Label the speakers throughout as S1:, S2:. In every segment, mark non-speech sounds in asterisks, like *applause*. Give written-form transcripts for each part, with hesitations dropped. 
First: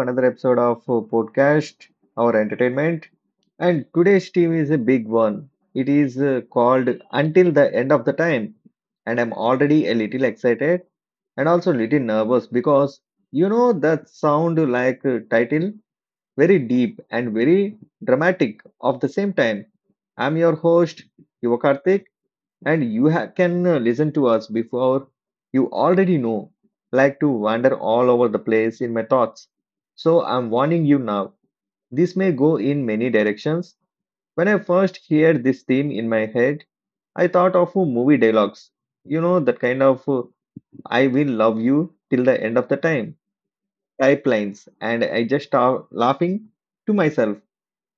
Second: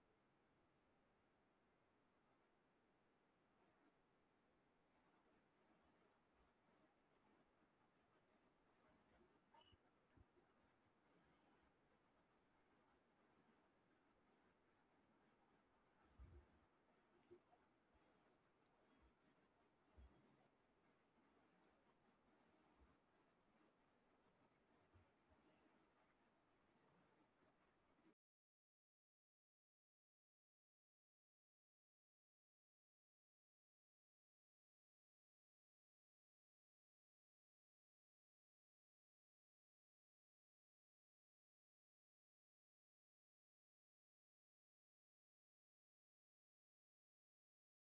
S1: another episode of podcast, our entertainment. And today's team is a big one. It is called Until the End of the Time. And I'm already a little excited and also a little nervous because you know that sound like a title, very deep and very dramatic of the same time. I'm your host, Yuva Karthik, and you can listen to us before you already know like to wander all over the place in my thoughts, so I'm warning you now, this may go in many directions. When I first heard this theme in my head, I thought of movie dialogues, you know, that kind of I will love you till the end of the time type lines, and I just start laughing to myself.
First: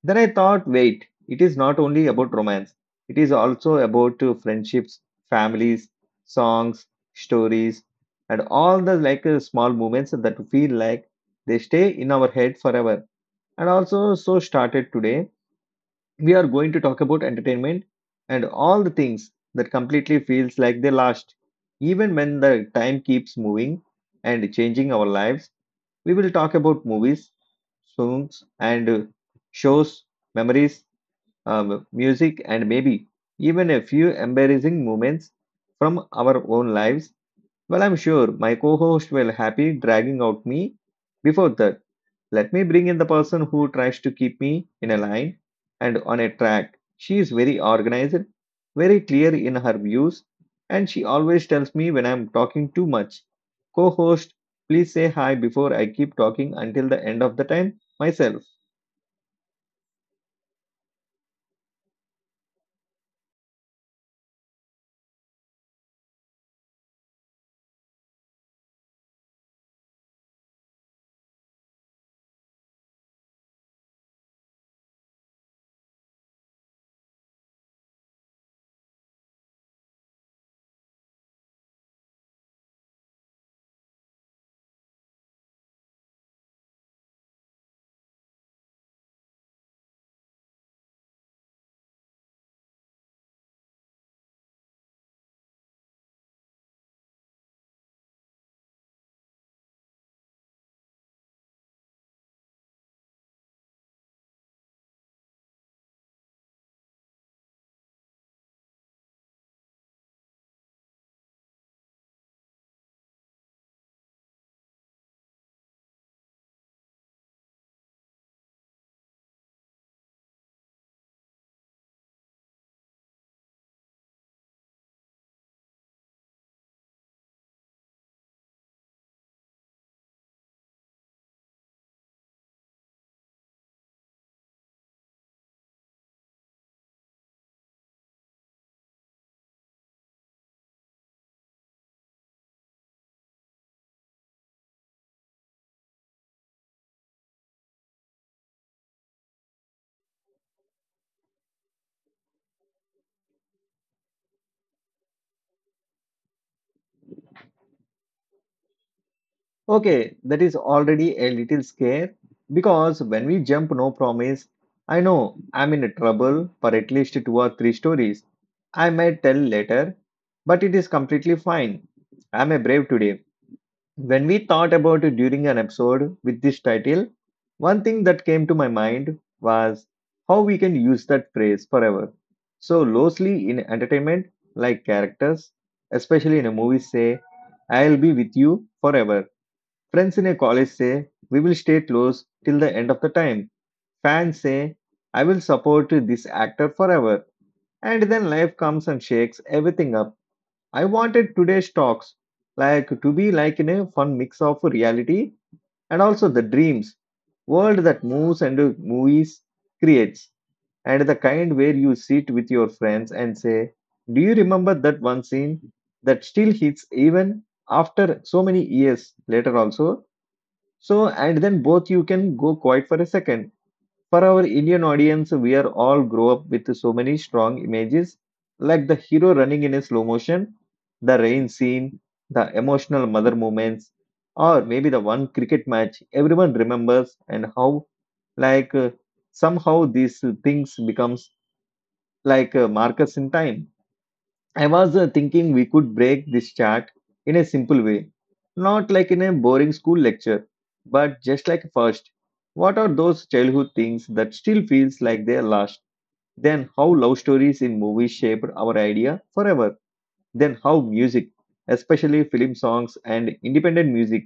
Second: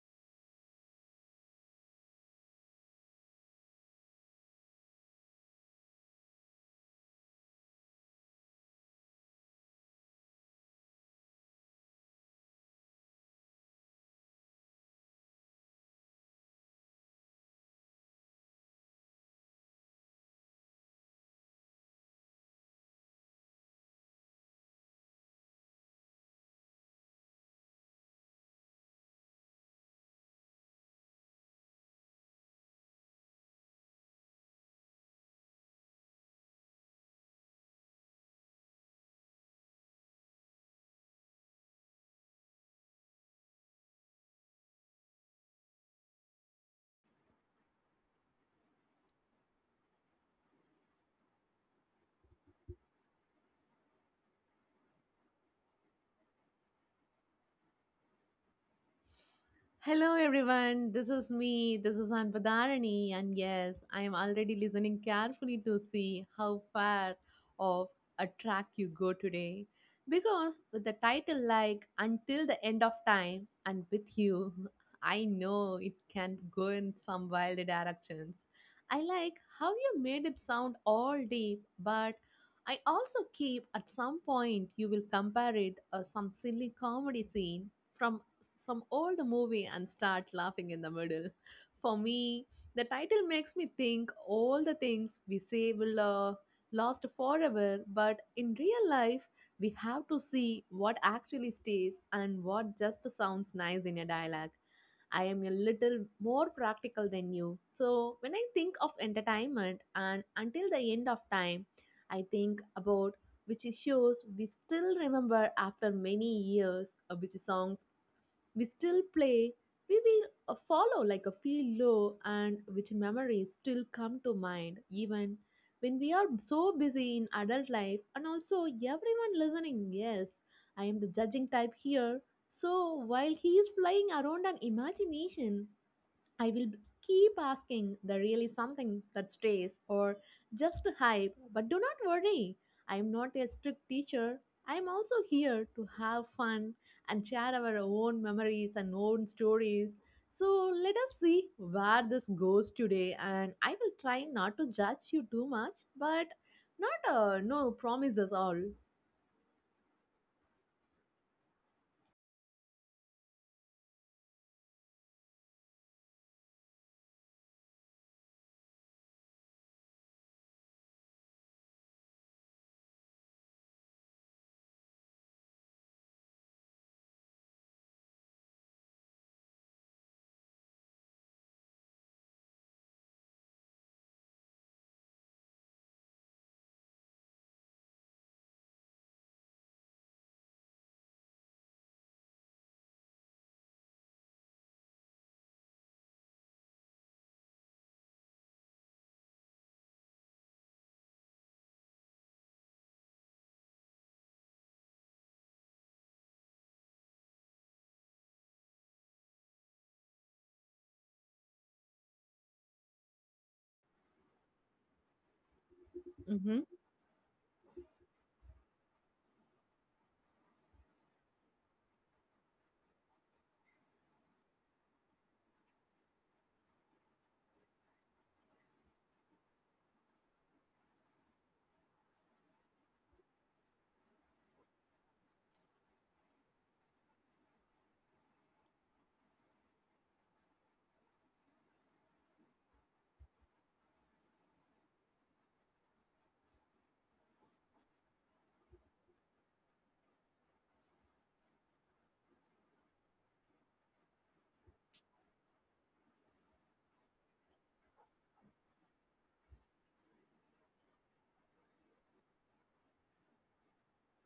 S1: Then I thought, wait, it is not only about romance, it is also about friendships, families, songs, stories, and all the like small moments that feel like they stay in our head forever. And also, so started today, we are going to talk about entertainment and all the things that completely feels like they last. Even when the time keeps moving and changing our lives, we will talk about movies, songs, and shows, memories, music, and maybe even a few embarrassing moments from our own lives. Well, I'm sure my co host will happy dragging out me. Before that, let me bring in the person who tries to keep me in a line and on a track. She is very organized, very clear in her views, and she always tells me when I'm talking too much. Co host, please say hi before I keep talking until the end of the time myself.
S2: Hello everyone, this is me, this is Anpadarani, and yes, I am already listening carefully to see how far of a track you go today. Because with the title like Until the End of Time and with you, *laughs* I know it can go in some wild directions. I like how you made it sound all deep, but I also keep at some point you will compare it some silly comedy scene from some old movie and start laughing in the middle. For me, the title makes me think all the things we say will last forever, but in real life, we have to see what actually stays and what just sounds nice in a dialogue. I am a little more practical than you. So, when I think of entertainment and until the end of time, I think about which shows we still remember after many years, which songs we still play, we will follow like a feel low, and which memories still come to mind even when we are so busy in adult life. And also, everyone listening, yes, I am the judging type here. So while he is flying around an imagination, I will keep asking the really something that stays or just hype, but do not worry. I'm not a strict teacher. I'm also here to have fun and share our own memories and own stories. So let us see where this goes today, and I will try not to judge you too much, but not no promises all.
S1: Okay, that is already a little scare because when we jump no promise, I know I'm in trouble for at least two or three stories I may tell later, but it is completely fine. I'm a brave today. When we thought about it during an episode with this title, one thing that came to my mind was how we can use that phrase forever. So loosely in entertainment, like characters, especially in a movie, say, I'll be with you forever. Friends in a college say, we will stay close till the end of the time. Fans say, I will support this actor forever. And then life comes and shakes everything up. I wanted today's talks like to be like in a fun mix of reality and also the dreams world that moves and movies creates, and the kind where you sit with your friends and say, do you remember that one scene that still
S2: Mhm.
S1: hits even after so many years later also? So, and then both you can go quiet for a second. For our Indian audience, we are all grow up with so many strong images, like the hero running in a slow motion, the rain scene, the emotional mother moments, or maybe the one cricket match everyone remembers, and how like somehow these things becomes like markers in time. I was thinking we could break this chart in a simple way, not like in a boring school lecture, but just like first, what are those childhood things that still feels like they are lost? Then how love stories in movies shaped our idea forever? Then how music, especially film songs and independent music,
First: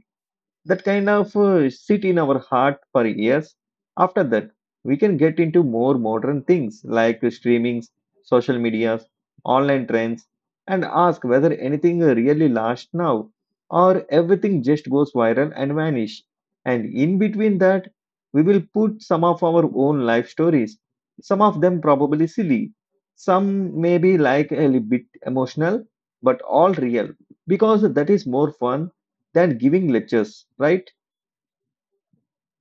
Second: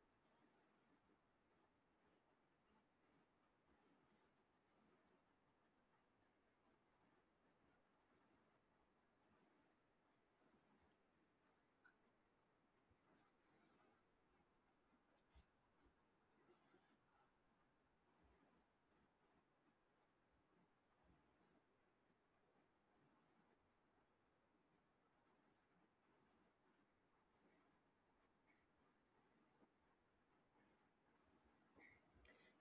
S1: that kind of sit in our heart for years. After that, we can get into more modern things like streamings, social medias, online trends, and ask whether anything really lasts now or everything just goes viral and vanish. And in between that, we will put some of our own life stories, some of them probably silly, some may be like a little bit emotional, but all real because that is more fun than giving lectures, right?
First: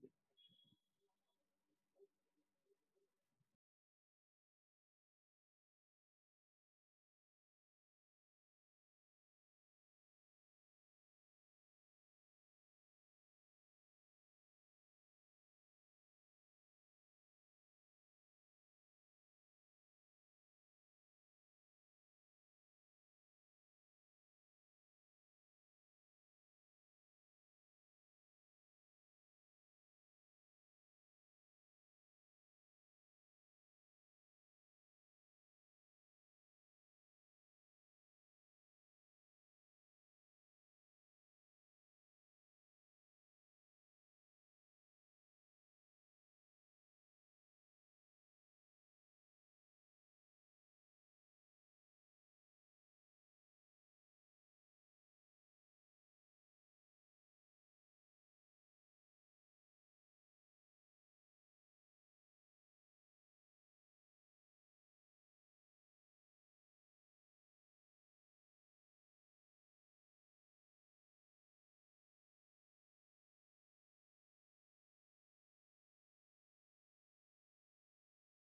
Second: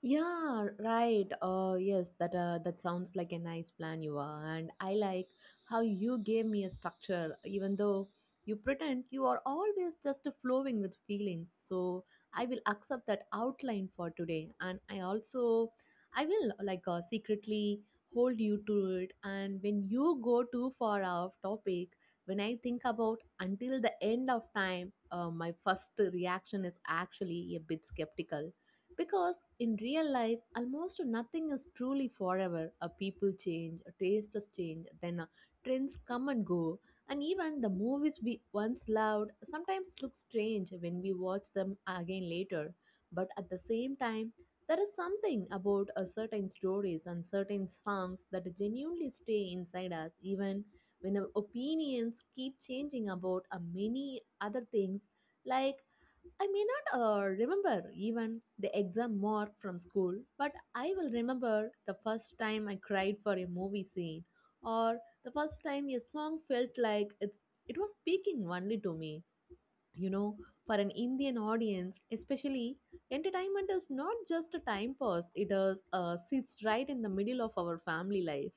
S2: Yeah, right. Yes, that sounds like a nice plan, you are. And I like how you gave me a structure, even though you pretend you are always just flowing with feelings. So I will accept that outline for today, and I will like secretly hold you to it. And when you go too far off topic, when I think about until the end of time, my first reaction is actually a bit skeptical because in real life, almost nothing is truly forever. People change, tastes change, then trends come and go. And even the movies we once loved sometimes look strange when we watch them again later. But at the same time, there is something about certain stories and certain songs that genuinely stay inside us, even when our opinions keep changing about many other things. Like I may not remember even the exam mark from school, but I will remember the first time I cried for a movie scene, or the first time a song felt like it was speaking only to me, you know. For an Indian audience especially, entertainment is not just a time pass. It is sits right in the middle of our family life,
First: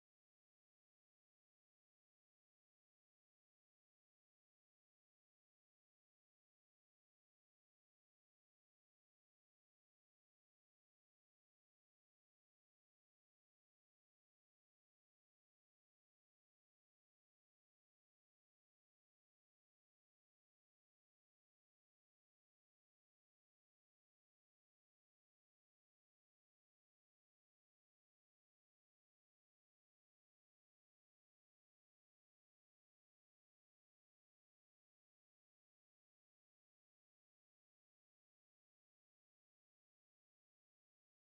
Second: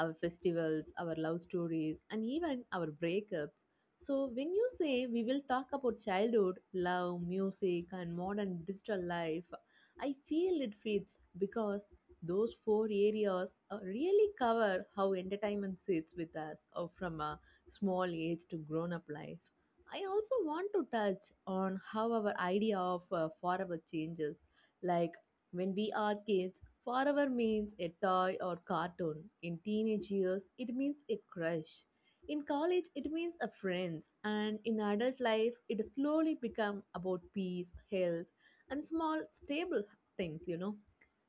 S2: our festivals, our love stories, and even our breakups. So when you say we will talk about childhood, love, music, and modern digital life, I feel it fits because those four areas really cover how entertainment sits with us, from a small age to grown up life. I also want to touch on how our idea of forever changes. Like when we are kids, forever means a toy or cartoon. In teenage years, it means a crush. In college, it means a friends. And in adult life, it slowly become about peace, health, and small stable things, you know.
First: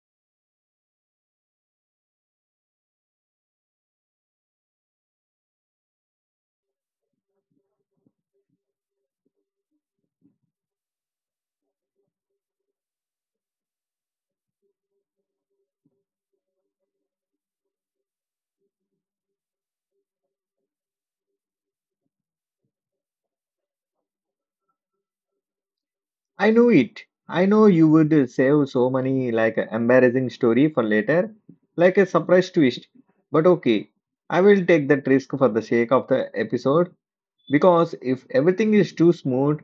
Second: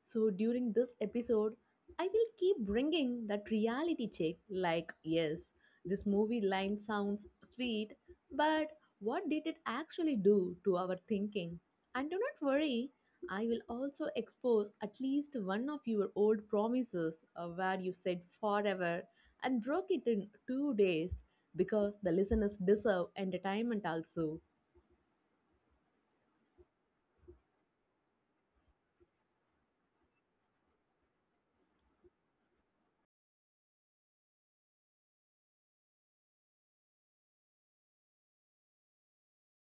S2: So during this episode, I will keep bringing that reality check, like, yes, this movie line sounds sweet, but what did it actually do to our thinking? And do not worry, I will also expose at least one of your old promises where you said forever and broke it in 2 days, because the listeners deserve entertainment also.
S1: I know it. I know you would save so many like embarrassing story for later, like a surprise twist. But okay, I will take that risk for the sake of the episode because if everything is too smooth,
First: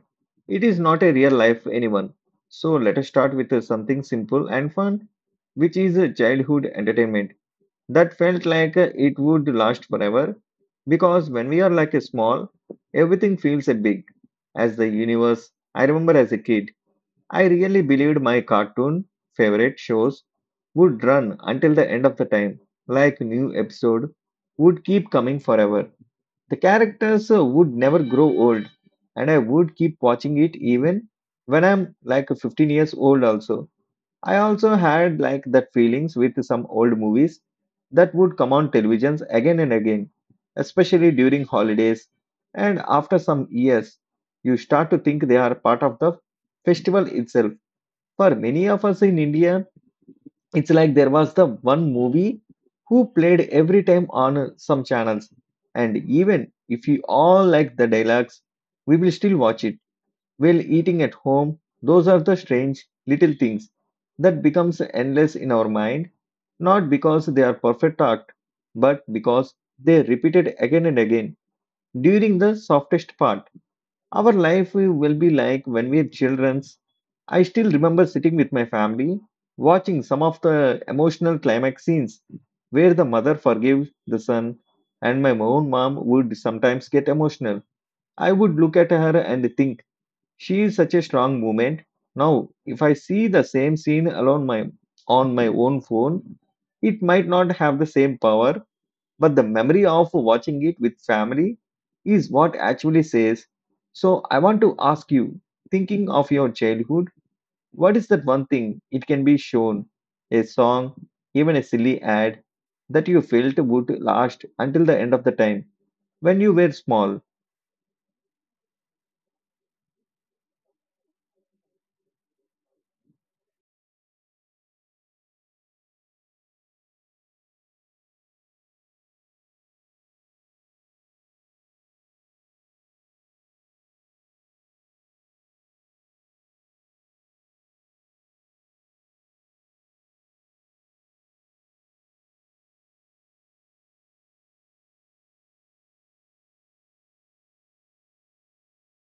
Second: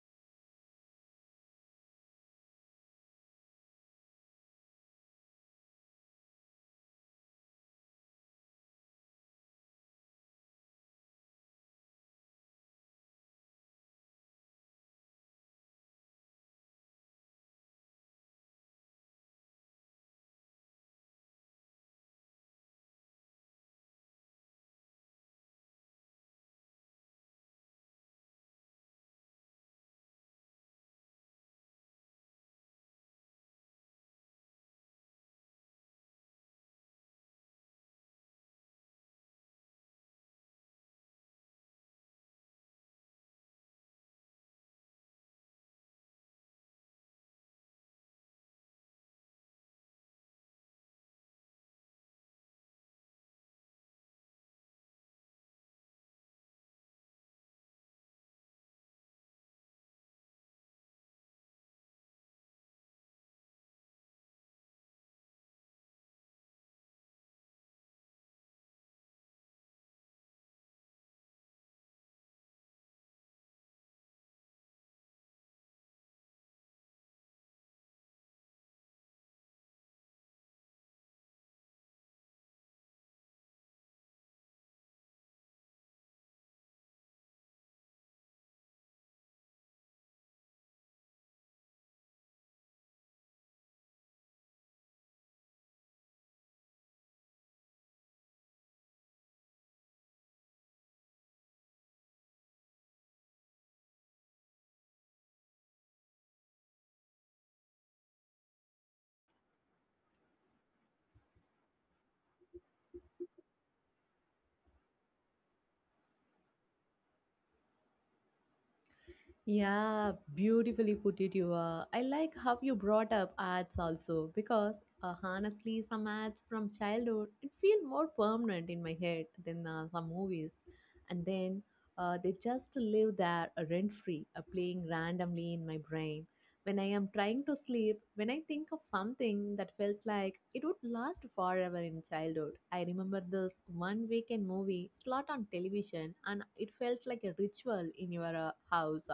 S1: it is not a real life anyone. So let us start with something simple and fun, which is childhood entertainment that felt like it would last forever, because when we are like a small, everything feels a big as the universe. I remember as a kid I really believed my cartoon favorite shows would run until the end of the time, like new episode would keep coming forever, the characters would never grow old, and I would keep watching it even when I'm like 15 years old also. I also had like that feelings with some old movies that would come on televisions again and again, especially during holidays. And after some years, you start to think they are part of the festival itself. For many of us in India, it's like there was the one movie who played every time on some channels. And even if you all like the dialogues, we will still watch it while eating at home. Those are the strange little things that becomes endless in our mind, not because they are perfect act, but because they repeated again and again during the softest part. Our life will be like when we are children's. I still remember sitting with my family, watching some of the emotional climax scenes where the mother forgives the son, and my own mom would sometimes get emotional. I would look at her and think, she is such a strong moment. Now, if I see the same scene alone my on my own phone, it might not have the same power, but the memory of watching it with family is what actually says. So I want to ask you, thinking of your childhood, what is that one thing, it can be shown, a song, even a silly ad, that you felt would last until the end of the time when you were small?
S2: Yeah, beautifully put it, you are. I like how you brought up ads also because honestly, some ads from childhood it feel more permanent in my head than some movies, and then they just live there rent free, playing randomly in my brain. When I am trying to sleep, when I think of something that felt like it would last forever in childhood, I remember this one weekend movie slot on television, and it felt like a ritual in your house.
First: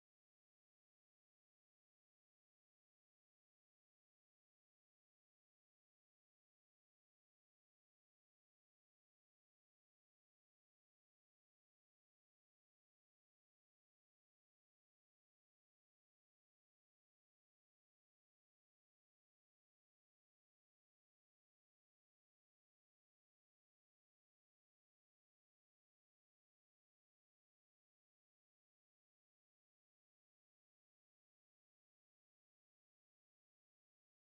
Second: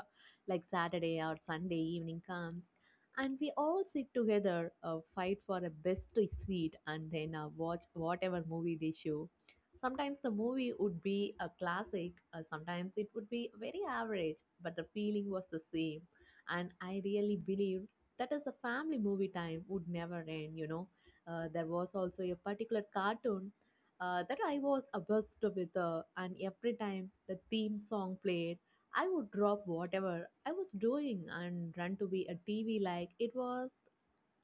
S2: Like Saturday or Sunday evening comes, and we all sit together, fight for a best seat, and then watch whatever movie they show. Sometimes the movie would be a classic, sometimes it would be very average, but the feeling was the same. And I really believed that is the family movie time would never end, you know. There was also a particular cartoon that I was obsessed with, and every time the theme song played, I would drop whatever I was doing and run to be a TV like it was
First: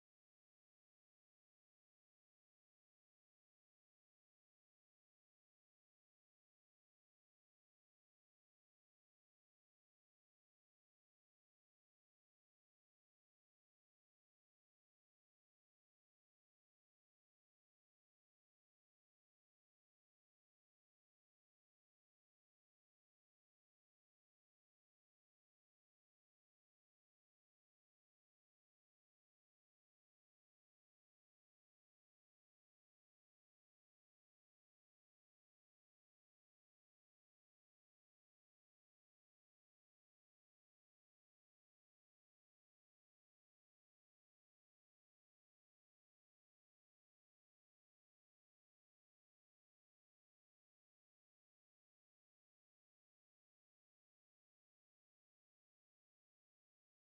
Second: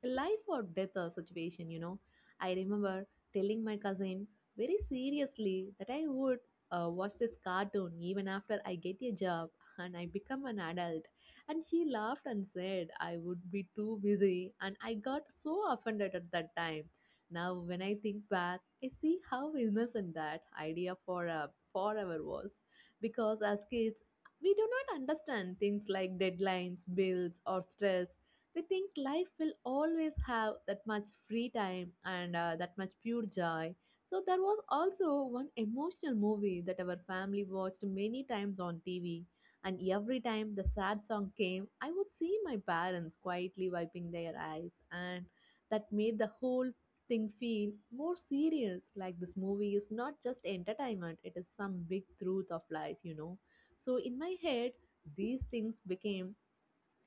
S2: a life or death situation, you know. I remember telling my cousin very seriously that I would watch this cartoon even after I get a job *laughs* and I become an adult. And she laughed and said I would be too busy, and I got so offended at that time. Now, when I think back, I see how innocent that idea for forever was. Because as kids, we do not understand things like deadlines, bills, or stress. We think life will always have that much free time and that much pure joy. So there was also one emotional movie that our family watched many times on TV. And every time the sad song came, I would see my parents quietly wiping their eyes. And that made the whole thing feel more serious. Like this movie is not just entertainment, it is some big truth of life, you know. So in my head, these things became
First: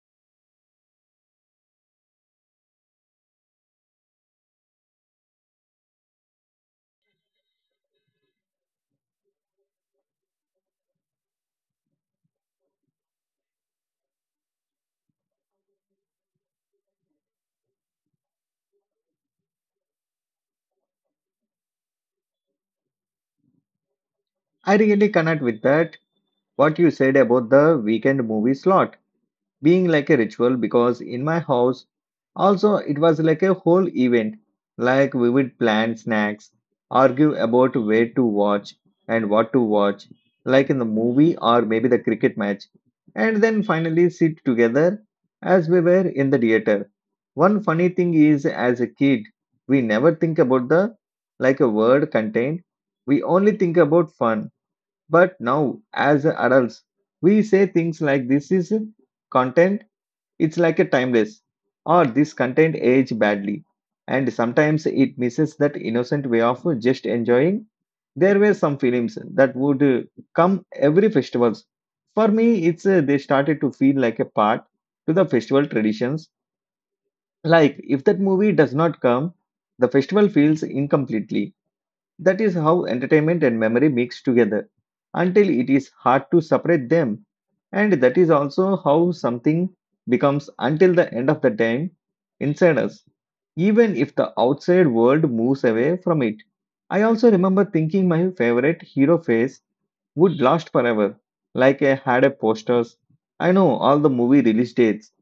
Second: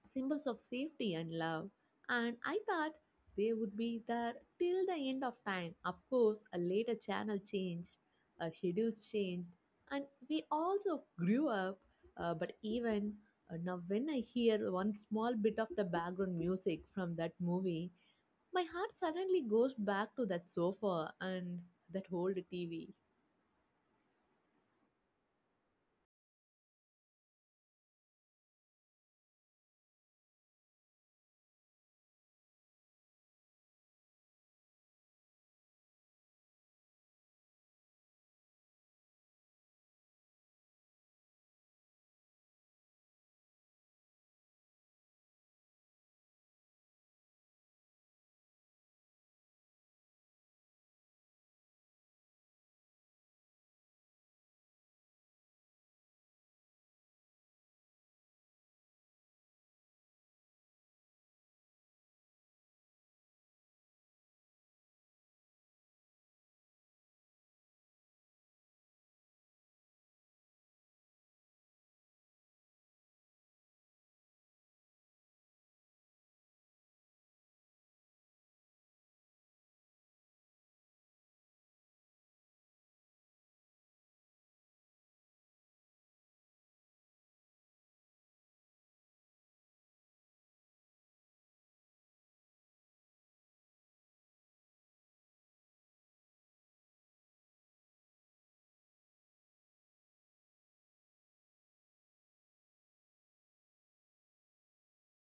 S2: symbols of safety and love. And I thought they would be there till the end of time. Of course, a later channel changed, a schedule changed, and we also grew up. But even now, when I hear one small bit of the background music from that movie, my heart suddenly goes back to that sofa and that old TV.
S1: I really connect with that what you said about the weekend movie slot being like a ritual, because in my house also it was like a whole event. Like we would plan snacks, argue about where to watch and what to watch, like in the movie or maybe the cricket match, and then finally sit together as we were in the theater. One funny thing is as a kid we never think about the like a word contained, we only think about fun. But now, as adults, we say things like this is content, it's like a timeless, or this content age badly. And sometimes it misses that innocent way of just enjoying. There were some films that would come every festivals. For me, it's they started to feel like a part to the festival traditions. Like if that movie does not come, the festival feels incomplete. That is how entertainment and memory mix together until it is hard to separate them. And that is also how something becomes until the end of the time inside us, even if the outside world moves away from it. I also remember thinking my favorite hero phase would last forever. Like I had a posters, I know all the movie release dates,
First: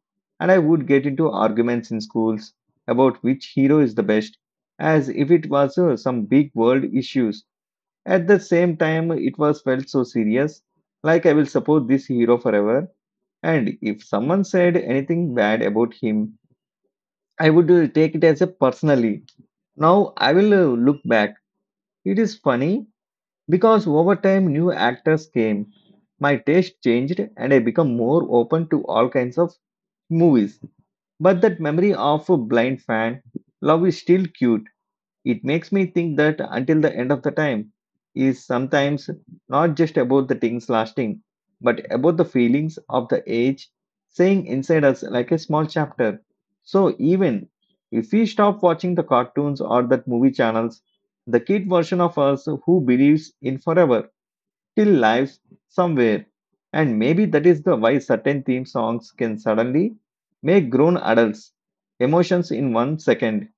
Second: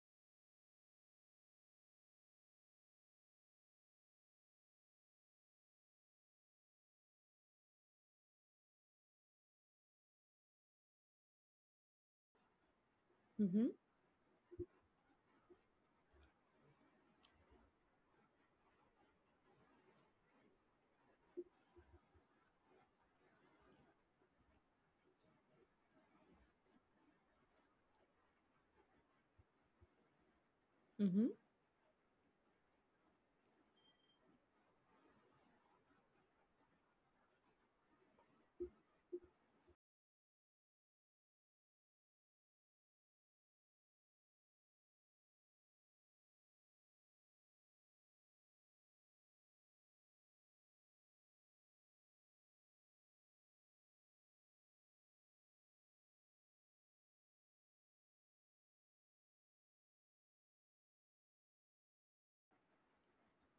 S1: and I would get into arguments in schools about which hero is the best, as if it was some big world issues. At the same time, it was felt so serious, like I will support this hero forever. And if someone said anything bad about him, I would take it as a personally. Now I will look back. It is funny because over time, new actors came, my taste changed, and I became more open to all kinds of movies.
S2: Mhm.
S1: But that memory of a blind fan love is still cute. It makes me think that until the end of the time is sometimes not just about the things lasting, but about the feelings of the age saying inside us like a small chapter. So even if we stop watching the cartoons or that movie channels, the kid version of us who believes in forever still lives somewhere. And maybe that is the why certain theme songs can suddenly make grown adults emotions in one second.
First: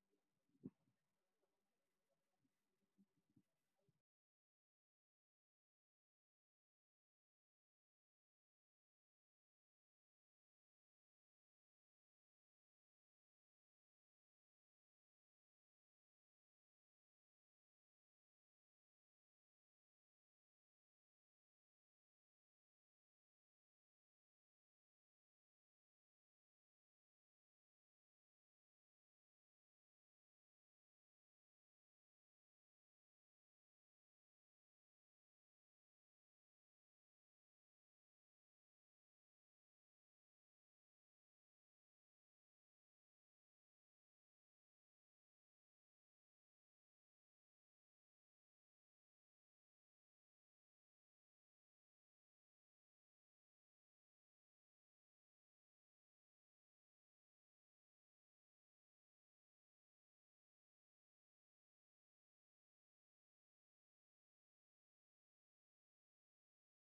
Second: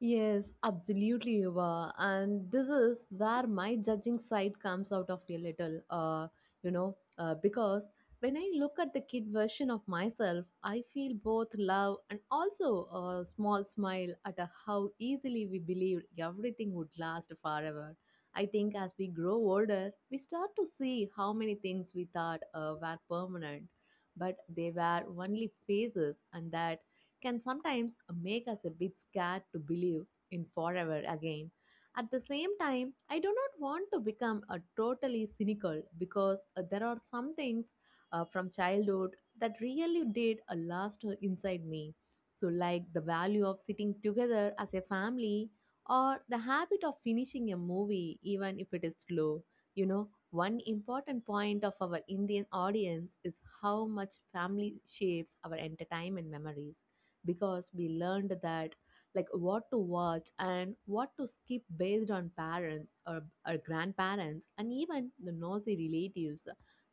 S2: Yes, absolutely, Yuva. And this is where my judging side comes out of a little, you know, because when I look at the kid version of myself, I feel both love and also a small smile at a how easily we believed everything would last forever. I think as we grow older, we start to see how many things we thought were permanent, but they were only phases, and that can sometimes make us a bit scared to believe in forever again. At the same time, I do not want to become a totally cynical because there are some things from childhood that really did a last inside me. So, like the value of sitting together as a family or the habit of finishing a movie, even if it is slow. You know, one important point of our Indian audience is how much family shapes our entertainment memories, because we learned that like what to watch and what to skip based on parents, or grandparents and even the nosy relatives.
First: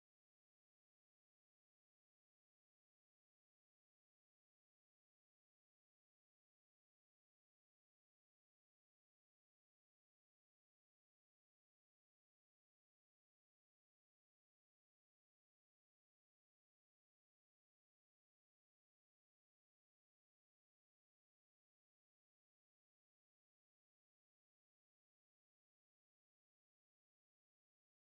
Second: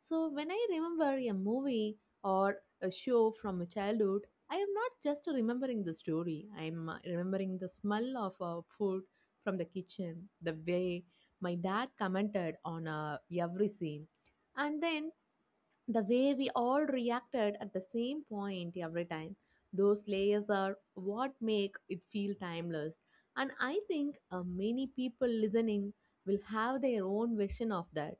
S2: So when I remember a movie or a show from a childhood, I am not just remembering the story. I'm remembering the smell of food from the kitchen, the way my dad commented on every scene, and then the way we all reacted at the same point every time. Those layers are what make it feel timeless. And I think many people listening will have their own version of that.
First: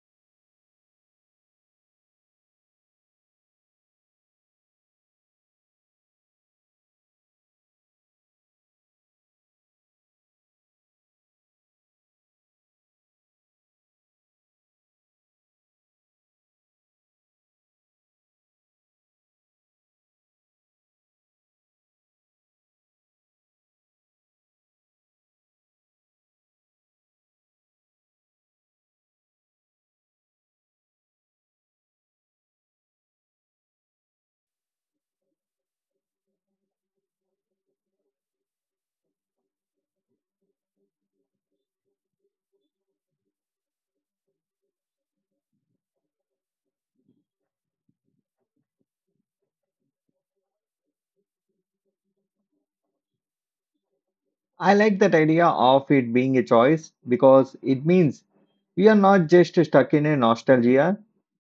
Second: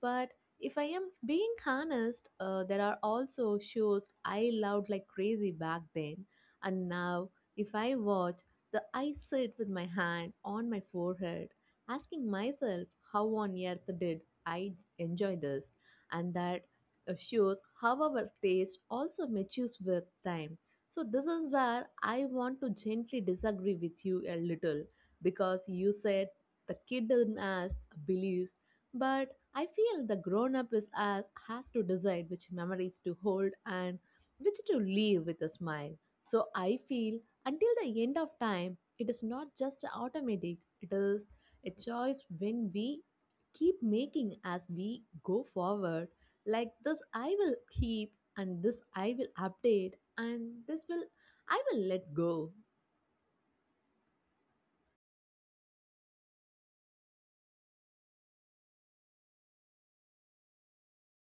S2: But if I am being honest, there are also shows I loved like crazy back then, and now if I watch, the I sit with my hand on my forehead asking myself, how on earth did I enjoy this? And that shows how our taste also matures with time. So, this is where I want to gently disagree with you a little, because you said the kid in us believes, but I feel the grown up is us has to decide which memories to hold and which to leave with a smile. So, I feel until the end of time, it is not just automatic, it is a choice when we keep making as we go forward. Like this I will keep, and this I will update, and this will I will let go.
S1: I like that idea of it being a choice because it means we are not just stuck in a nostalgia,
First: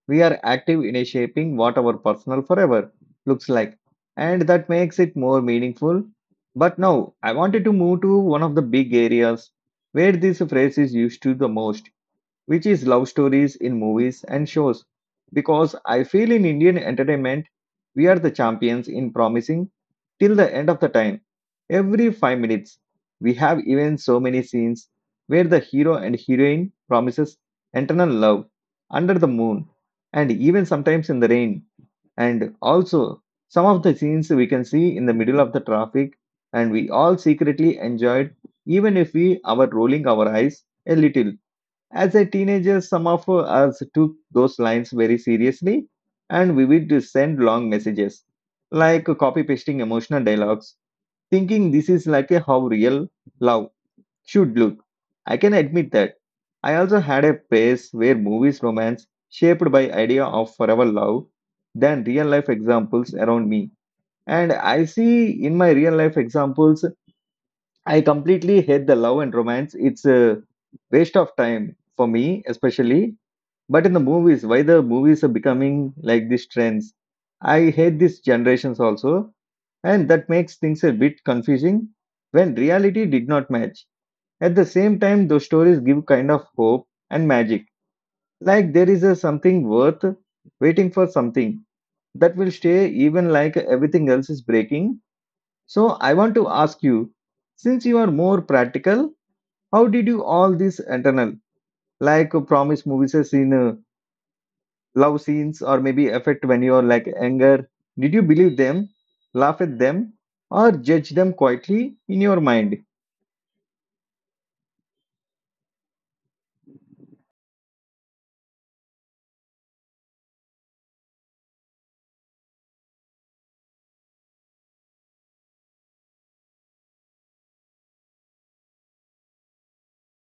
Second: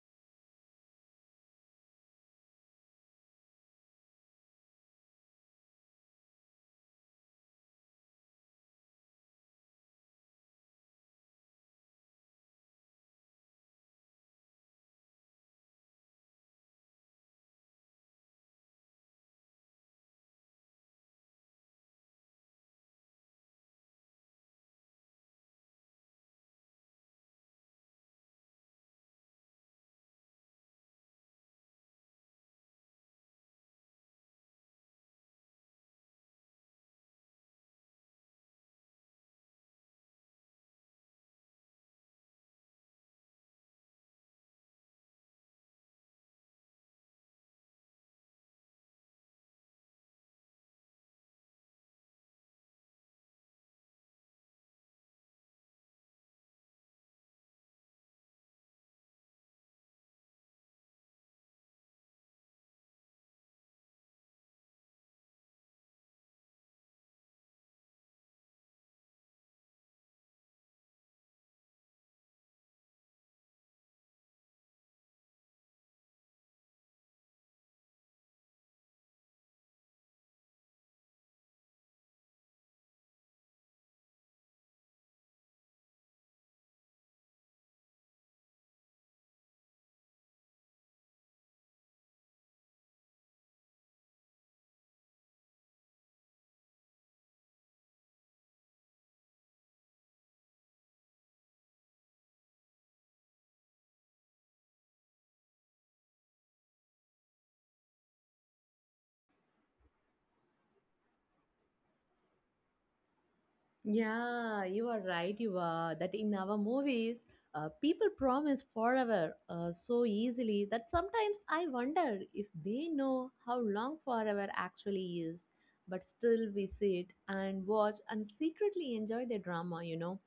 S1: we are active in shaping what our personal forever looks like. And that makes it more meaningful. But now I wanted to move to one of the big areas where this phrase is used to the most, which is love stories in movies and shows. Because I feel in Indian entertainment, we are the champions in promising till the end of the time. Every 5 minutes, we have even so many scenes where the hero and heroine promises eternal love under the moon and even sometimes in the rain. And also, some of the scenes we can see in the middle of the traffic, and we all secretly enjoyed, even if we are rolling our eyes a little. As a teenager, some of us took those lines very seriously and we would send long messages, like copy pasting emotional dialogues, thinking this is like a how real love should look. I can admit that. I also had a phase where movies romance shaped by idea of forever love than real life examples around me. And I see in my real life examples, I completely hate the love and romance. It's a waste of time for me, especially but in the movies, why the movies are becoming like these trends? I hate these generations also, and that makes things a bit confusing when reality did not match. At the same time, those stories give kind of hope and magic. Like there is a something worth waiting for something that will stay even like everything else is breaking. So I want to ask you, since you are more practical, how did you all this internal like promise movies as in love scenes or maybe affect when you're like anger? Did you believe them, laugh at them, or judge them quietly in your mind?
S2: Yeah, you are right. You are that in our movies, people promise forever so easily that sometimes I wonder if they know how long forever actually is. But still, we sit and watch and secretly enjoy the drama. You know,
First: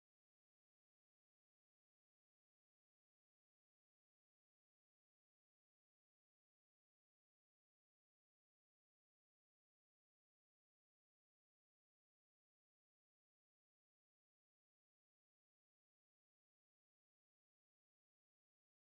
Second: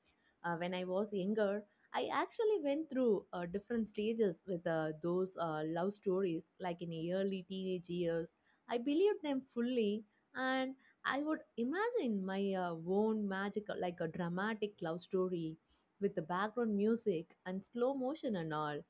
S2: when I was younger, I actually went through different stages with those love stories. Like in early teenage years, I believed them fully and I would imagine my own magical, like a dramatic love story with the background music and slow motion and all.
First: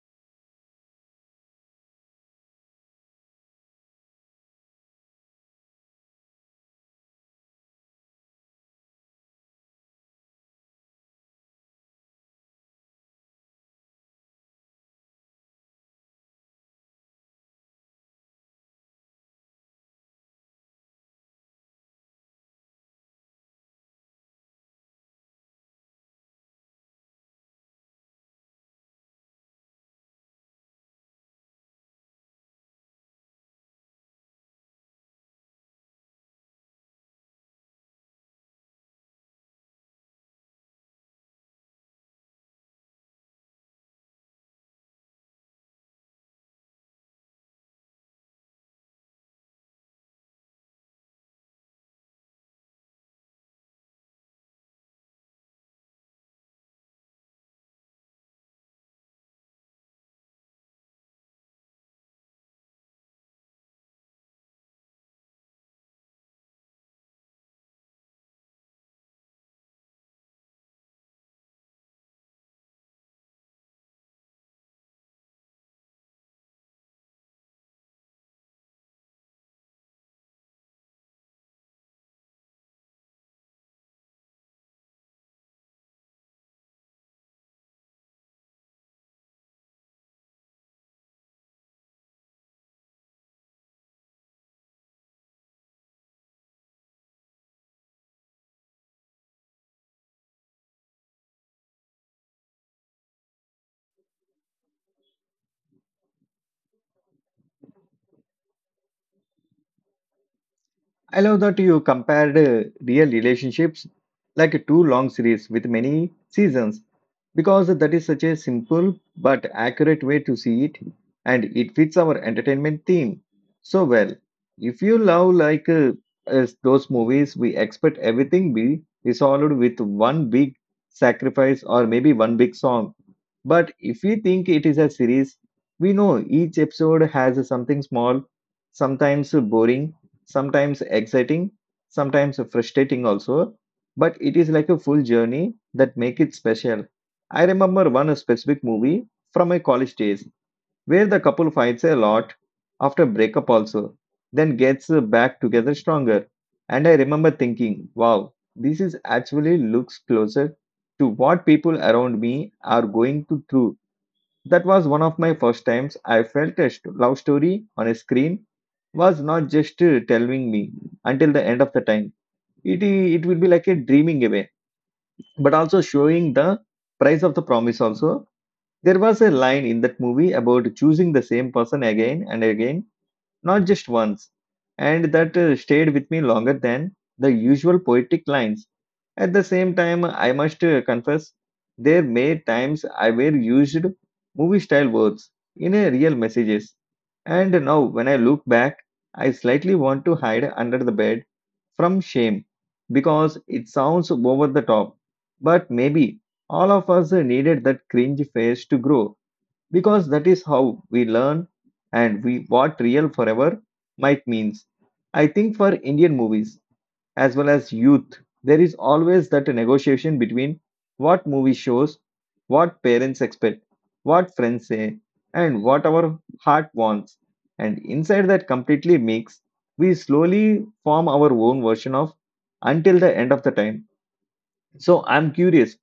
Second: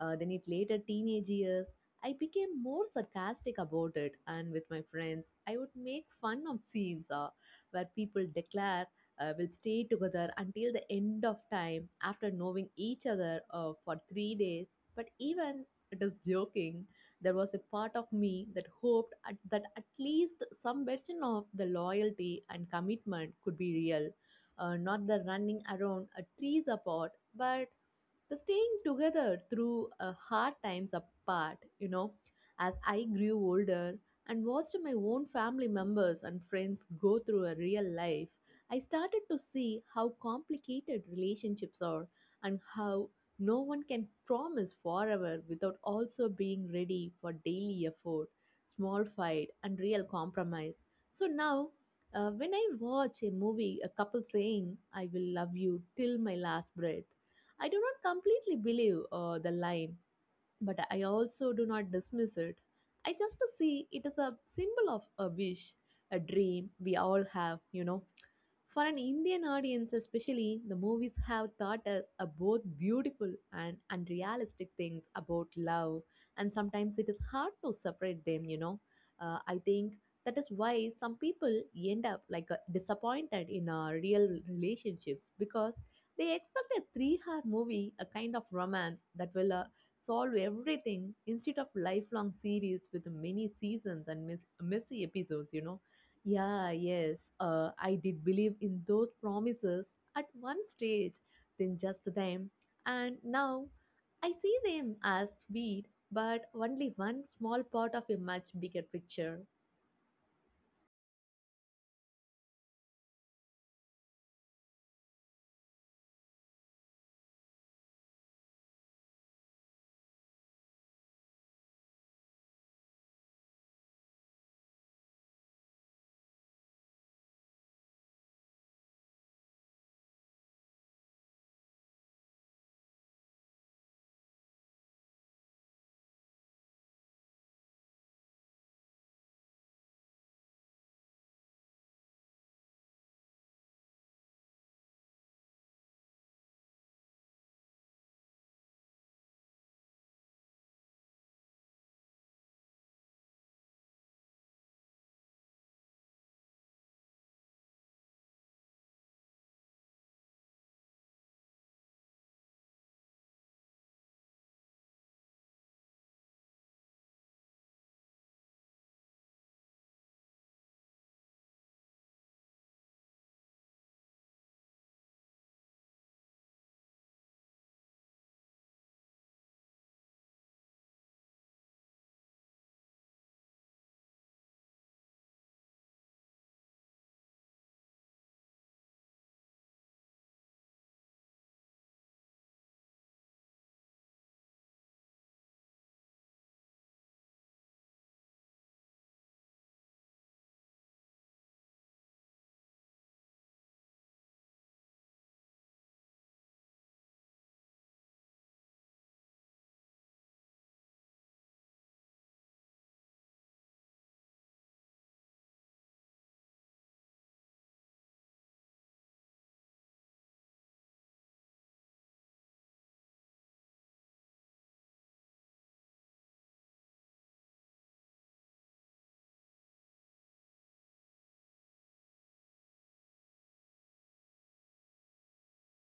S2: Then, it later teenage years, I became more sarcastic about it, and with my friends, I would make fun of scenes where people declare will stay together until the end of time after knowing each other for 3 days. But even it is joking, there was a part of me that hoped that at least some version of the loyalty and commitment could be real, not the running around trees apart, but the staying together through hard times apart, you know, as I grew older and watched my own family members and friends go through a real life, I started to see how complicated relationships are and how no one can promise forever without also being ready for daily effort, small fight, and real compromise. So now, when I watch a movie, a couple saying, I will love you till my last breath, I do not completely believe the line, but I also do not dismiss it. I just see it as a symbol of a wish, a dream we all have, you know. For an Indian audience, especially, the movies have taught us a both beautiful and unrealistic things about love, and sometimes it is hard to separate them, you know. I think that is why some people end up like disappointed in real relationships because they expect a 3-hour movie, a kind of romance that will solve everything instead of lifelong series with many seasons and messy episodes, you know. Yeah, yes, I did believe in those promises at one stage, then just them. And now I see them as sweet, but only one small part of a much bigger picture.
S1: I love that you compared real relationships like a two long series with many seasons because that is such a simple but accurate way to see it and it fits our entertainment theme so well. If you love like as those movies, we expect everything be resolved with one big sacrifice or maybe one big song. But if we think it is a series, we know each episode has something small, sometimes boring sometimes exciting, sometimes frustrating also, but it is like a full journey that make it special. I remember one specific movie from my college days where the couple fights a lot after breakup also, then gets back together stronger. And I remember thinking, wow, this is actually looks closer to what people around me are going to through that was one of my first times I felt a love story on a screen was not just telling me until the end of the time. It will be like a dreaming away, but also showing the price of the promise also. There was a line in that movie about choosing the same person again and again not just once, and that stayed with me longer than the usual poetic lines. At the same time, I must confess, there may times I were used movie style words in a real messages. And now, when I look back, I slightly want to hide under the bed from shame because it sounds over the top. But maybe all of us needed that cringe phase to grow because that is how we learn and we what real forever might means. I think for Indian movies as well as youth, there is always that negotiation between what movie shows, what parents expect, what friends say, and what our heart wants. And inside that completely mix, we slowly form our own version of until the end of the time. So I'm curious,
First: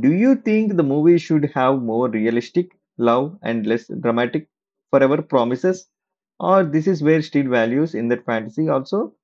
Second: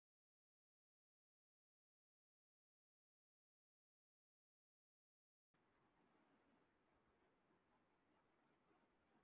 S1: do you think the movie should have more realistic love and less dramatic forever promises? Or this is where Steele values in that fantasy also?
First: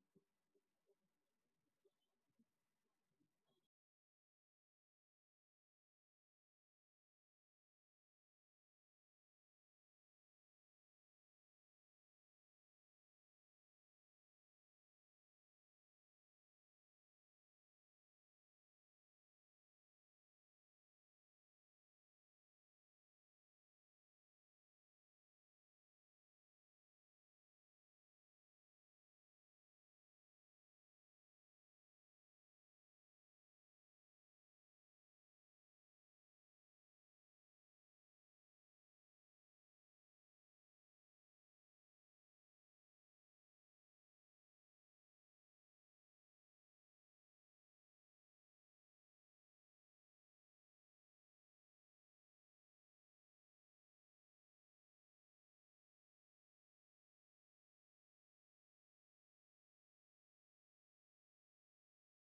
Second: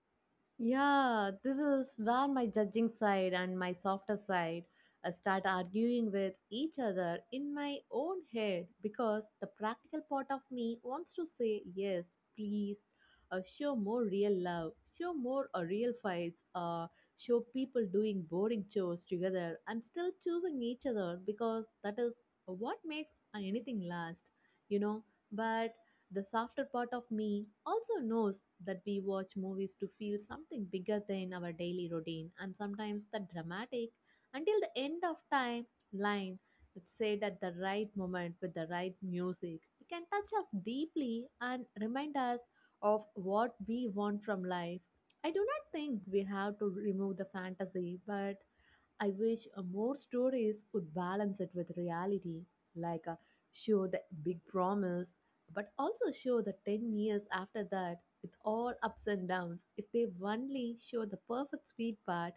S2: Yeah, this is where my judging side and my softer side start arguing with each other in my own head because the practical part of me wants to say yes, please, show more real love, show more real fights, show people doing boring chores together and still choosing each other because that is what makes anything last, you know. But the softer part of me also knows that we watch movies to feel something bigger than our daily routine, and sometimes the dramatic until the end of time line that's said at the right moment with the right music, it can touch us deeply and remind us of what we want from life. I do not think we have to remove the fantasy, but I wish more stories would balance it with reality, like show the big promise, but also show the 10 years after that with all ups and downs. If they only show the perfect sweet part,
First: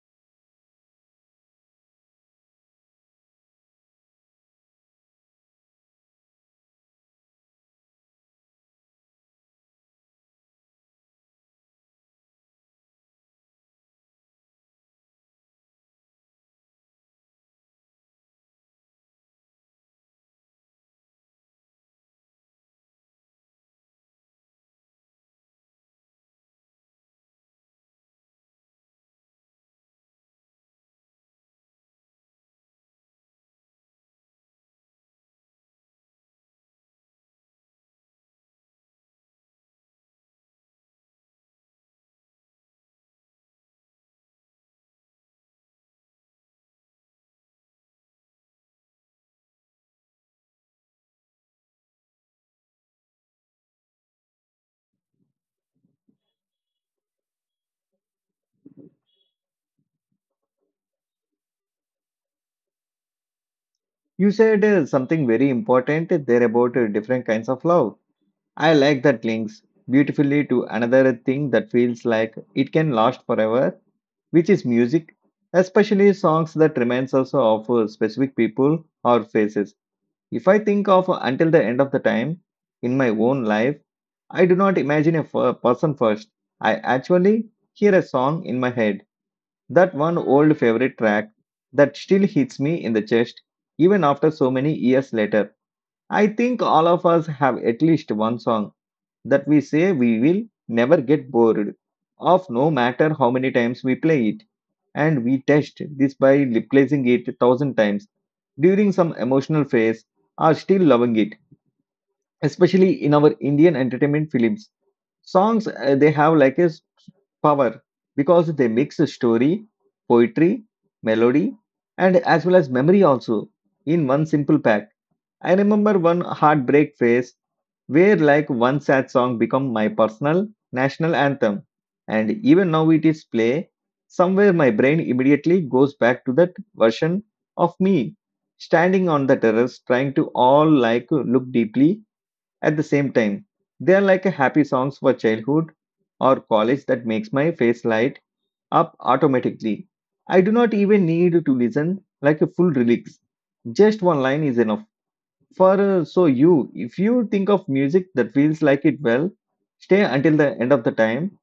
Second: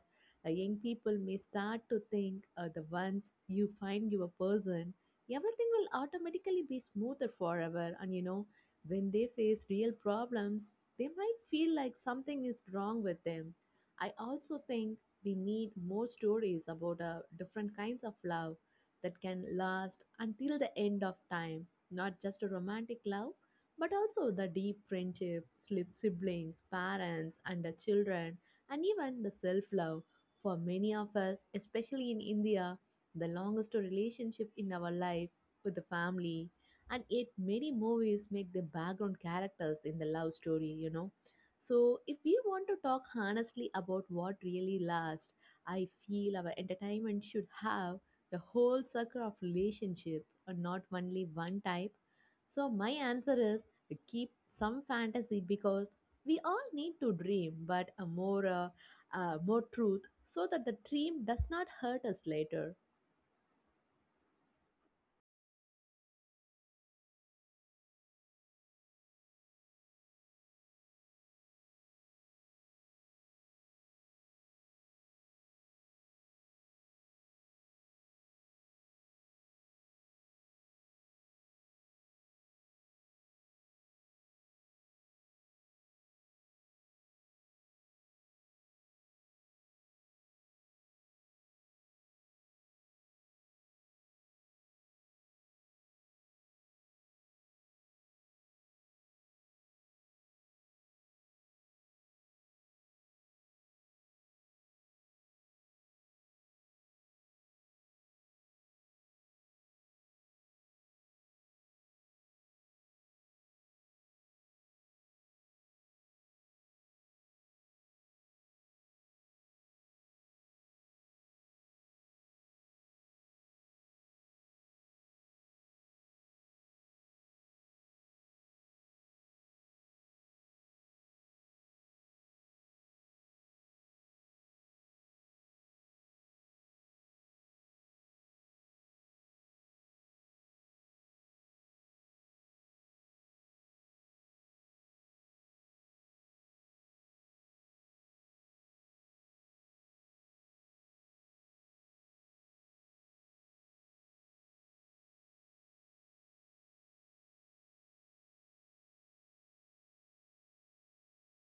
S2: young people may start to think the once you find your person, everything will automatically be smoother forever. And you know, when they face real problems, they might feel like something is wrong with them. I also think we need more stories about different kinds of love that can last until the end of time, not just a romantic love, but also the deep friendships, slip siblings, parents, and the children, and even the self love. For many of us, especially in India, the longest relationship in our life with the family, and yet many movies make the background characters in the love story, you know. So, if we want to talk honestly about what really lasts, I feel our entertainment should have the whole circle of relationships and not only one type. So, my answer is to keep some fantasy because we all need to dream, but a more, more truth so that the dream does not hurt us later.
S1: You said something very important there about different kinds of love. I like that links beautifully to another thing that feels like it can last forever, which is music, especially songs that reminds us of specific people or faces. If I think of until the end of the time in my own life, I do not imagine a person first. I actually hear a song in my head, that one old favorite track that still hits me in the chest even after so many years later. I think all of us have at least one song that we say we will never get bored of no matter how many times we play it. And we test this by replacing it a thousand times during some emotional phase are still loving it, especially in our Indian entertainment films. Songs they have like a power because they mix a story, poetry, melody, and as well as memory also in one simple pack. I remember one heartbreak phase where like one sad song become my personal national anthem and even now it is play somewhere my brain immediately goes back to that version of me standing on the terrace trying to all like look deeply at the same time they are like happy songs for childhood or college that makes my face light up automatically. I do not even need to listen like a full lyrics just one line is enough for so you, if you think of music that feels like it well, stay until the end of the time.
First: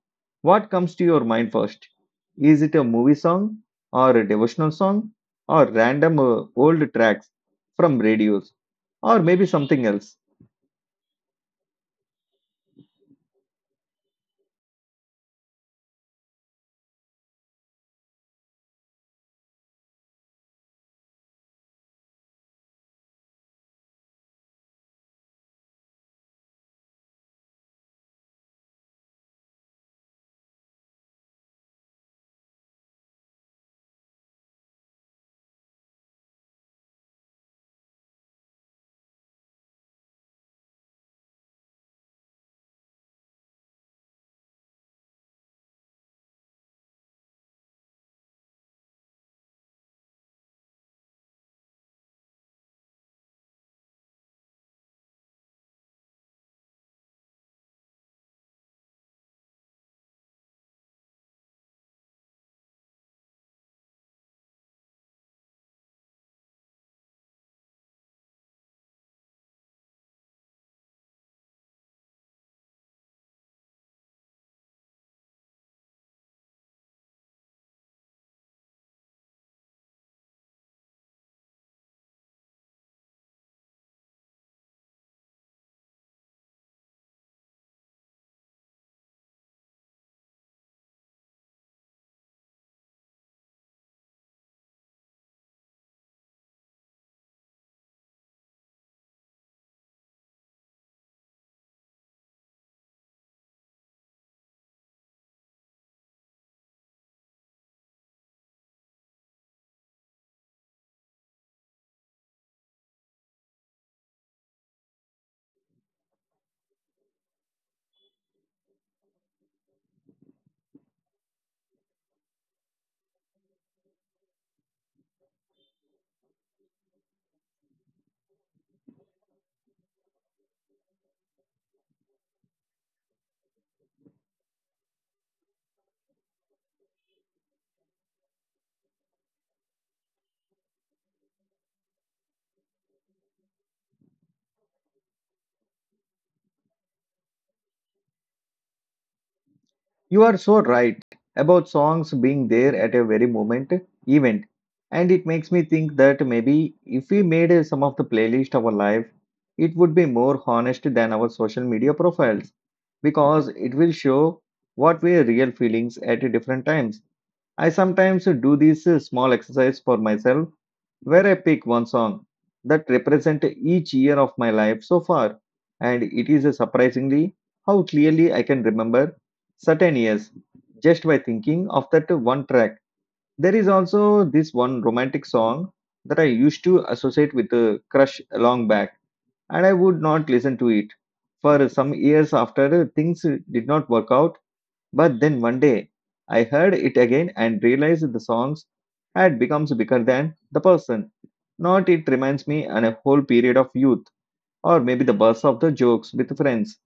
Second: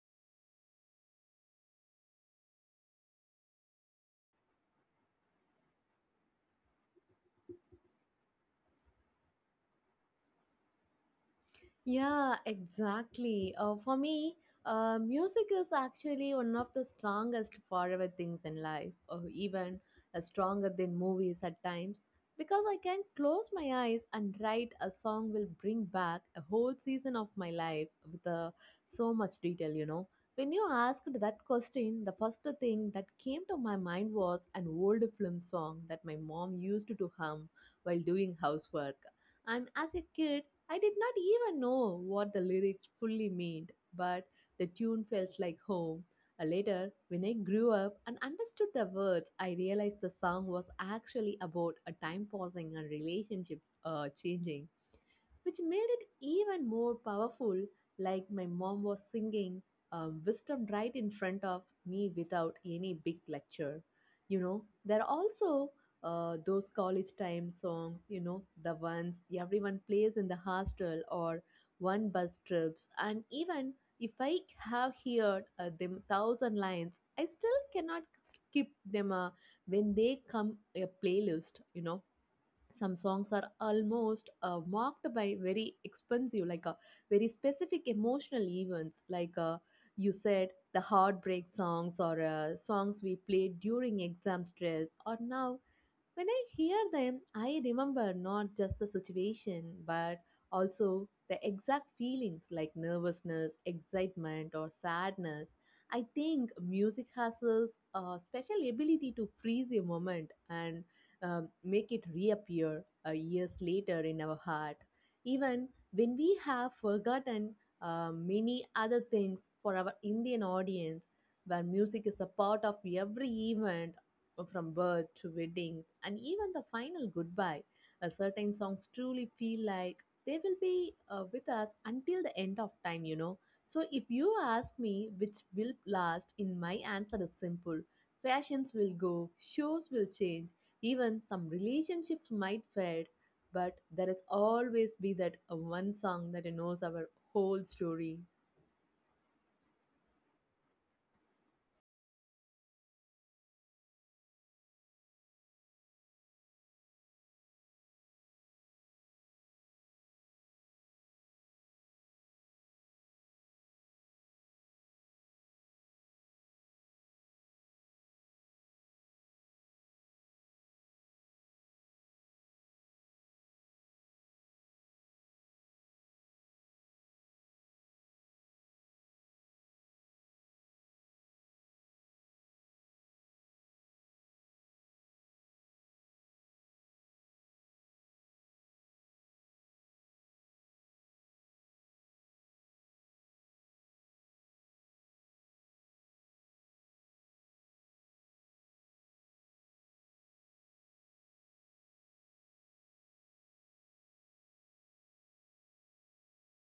S1: What comes to your mind first? Is it a movie song or a devotional song or random old tracks from radios or maybe something else?
S2: Yeah, exactly. For me, music is actually one of the strongest forever things in life, or even stronger than movies at times, because I can close my eyes and write a song will bring back a whole season of my life with so much detail, you know. When you asked that question, the first thing that came to my mind was an old film song that my mom used to hum while doing housework. And as a kid, I did not even know what the lyrics fully meant, but the tune felt like home. Later, when I grew up and understood the words, I realized the song was actually about a time pausing and relationship changing, which made it even more powerful. Like my mom was singing wisdom right in front of me without any big lecture. You know, there are also those college time songs, you know, the ones everyone plays in the hostel or one bus trips. And even if I have heard them thousand lines, I still cannot skip them when they come a playlist, you know, some songs are almost marked by very expensive like very specific emotional events like you said the heartbreak songs or songs we played during exam stress or now when I hear them, I remember not just the situation, but also the exact feelings like nervousness, excitement, or sadness. I think music has this special ability to freeze a moment and make it reappear years later in our heart, even when we have forgotten many other things for our Indian audience where music is a part of every event from birth to weddings and even the final goodbye, certain songs truly feel like they will be with us until the end of time, you know. So, if you ask me which will last, in my answer is simple, fashions will go, shows will change, even some relationships might fade, but there is always be that one song that knows our whole story.
S1: You are so right about songs being there at a very moment event, and it makes me think that maybe if we made some of the playlist of our life, it would be more honest than our social media profiles because it will show what were real feelings at different times. I sometimes do these small exercise for myself where I pick one song that represent each year of my life so far and it is surprisingly how clearly I can remember certain years just by thinking of that one track. There is also this one romantic song that I used to associate with a crush long back and I would not listen to it for some years after things did not work out but then one day, I heard it again and realized the songs had become bigger than the person. Not it reminds me on a whole period of youth, or maybe the burst of the jokes with friends.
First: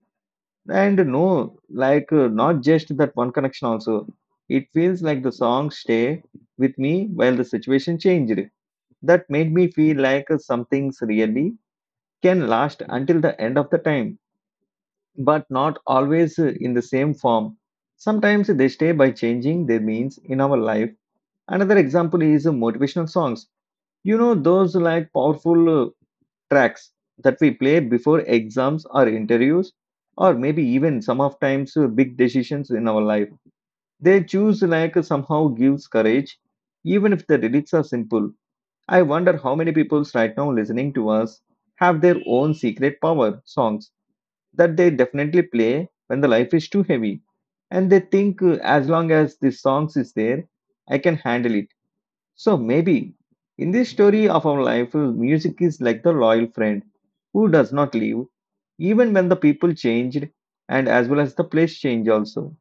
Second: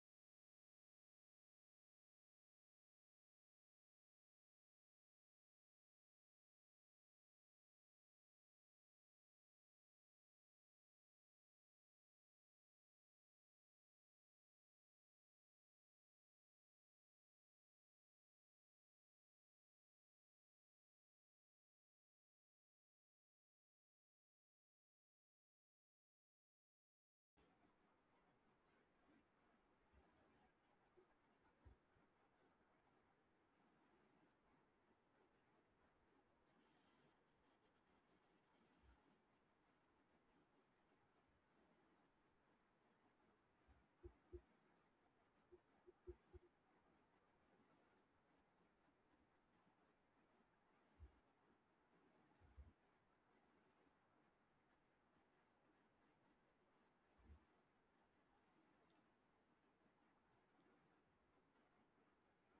S1: And no, like not just that one connection also. It feels like the songs stay with me while the situation changed. That made me feel like some things really can last until the end of the time but not always in the same form. Sometimes they stay by changing their means in our life. Another example is motivational songs. You know, those like powerful tracks that we play before exams or interviews, or maybe even some of times big decisions in our life. They choose like somehow gives courage, even if the lyrics are simple. I wonder how many people right now listening to us have their own secret power songs that they definitely play when the life is too heavy. And they think as long as the songs is there, I can handle it. So maybe in this story of our life, music is like the loyal friend who does not leave, even when the people changed and as well as the place change also.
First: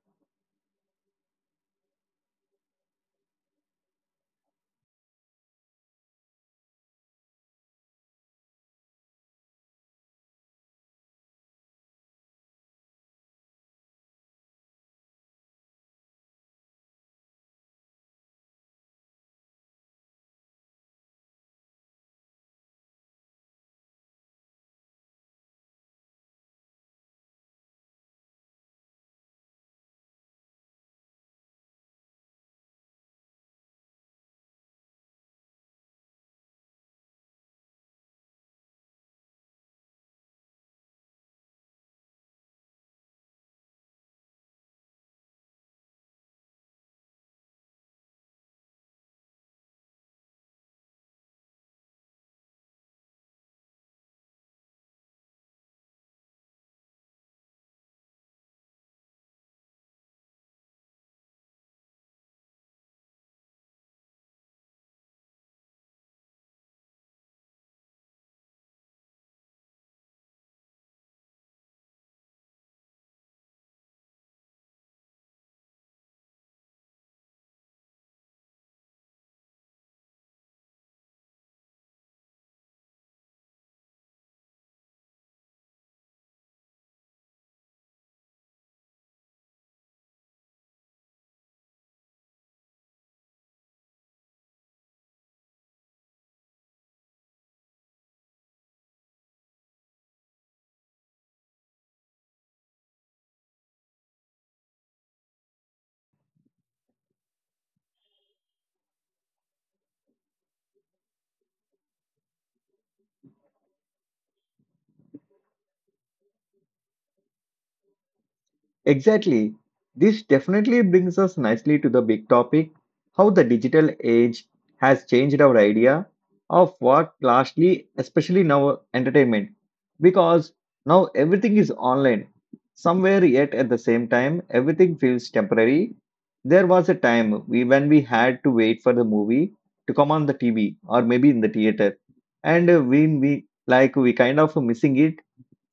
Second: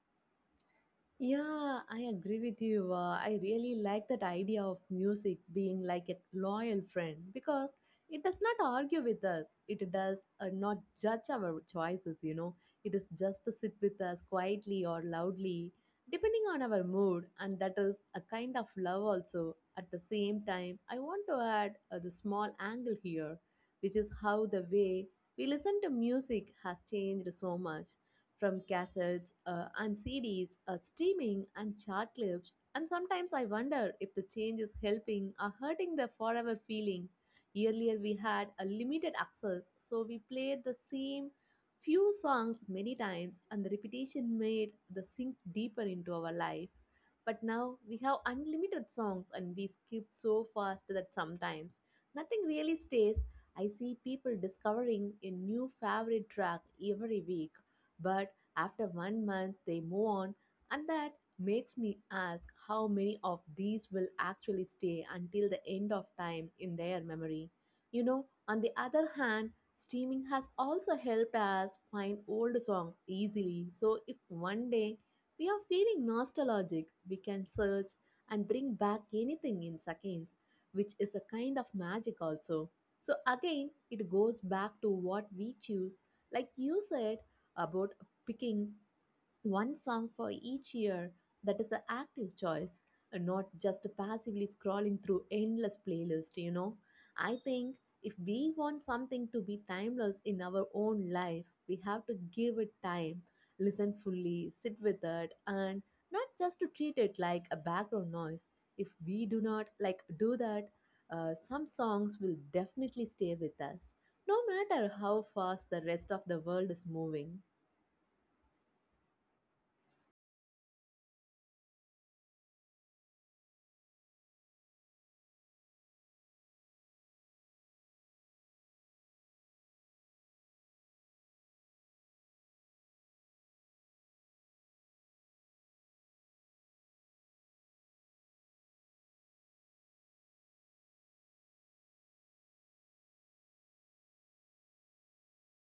S2: Yeah, I agree with you. I really like that idea of music being like a loyal friend because it does not argue with us. It does not judge our choices, you know. It is just to sit with us quietly or loudly, depending on our mood, and that is a kind of love also. At the same time, I want to add the small angle here, which is how the way we listen to music has changed so much from cassettes and CDs, streaming and chart clips. And sometimes I wonder if the change is helping or hurting the forever feeling. Earlier we had a limited access, so we played the same few songs many times, and the repetition made the sink deeper into our life. But now we have unlimited songs and we skip so fast that sometimes nothing really stays. I see people discovering a new favorite track every week, but after one month, they move on, and that makes me ask how many of these will actually stay until the end of time in their memory. You know, on the other hand, streaming has also helped us find old songs easily. So if one day we are feeling nostalgic, we can search and bring back anything in seconds, which is a kind of magic also. So again, it goes back to what we choose. Like you said, about picking one song for each year, that is an active choice and not just passively scrolling through endless playlist, you know. I think if we want something to be timeless in our own life, we have to give it time, listen fully, sit with it, and not just to treat it like a background noise. If we do not like do that, some songs will definitely stay with us no matter how fast the rest of the world is moving.
S1: Exactly. This definitely brings us nicely to the big topic how the digital age has changed our idea of what largely, especially now, entertainment. Because now everything is online. Somewhere, yet at the same time, everything feels temporary. There was a time when we had to wait for the movie to come on the TV or maybe in the theater. And we like we kind of missing it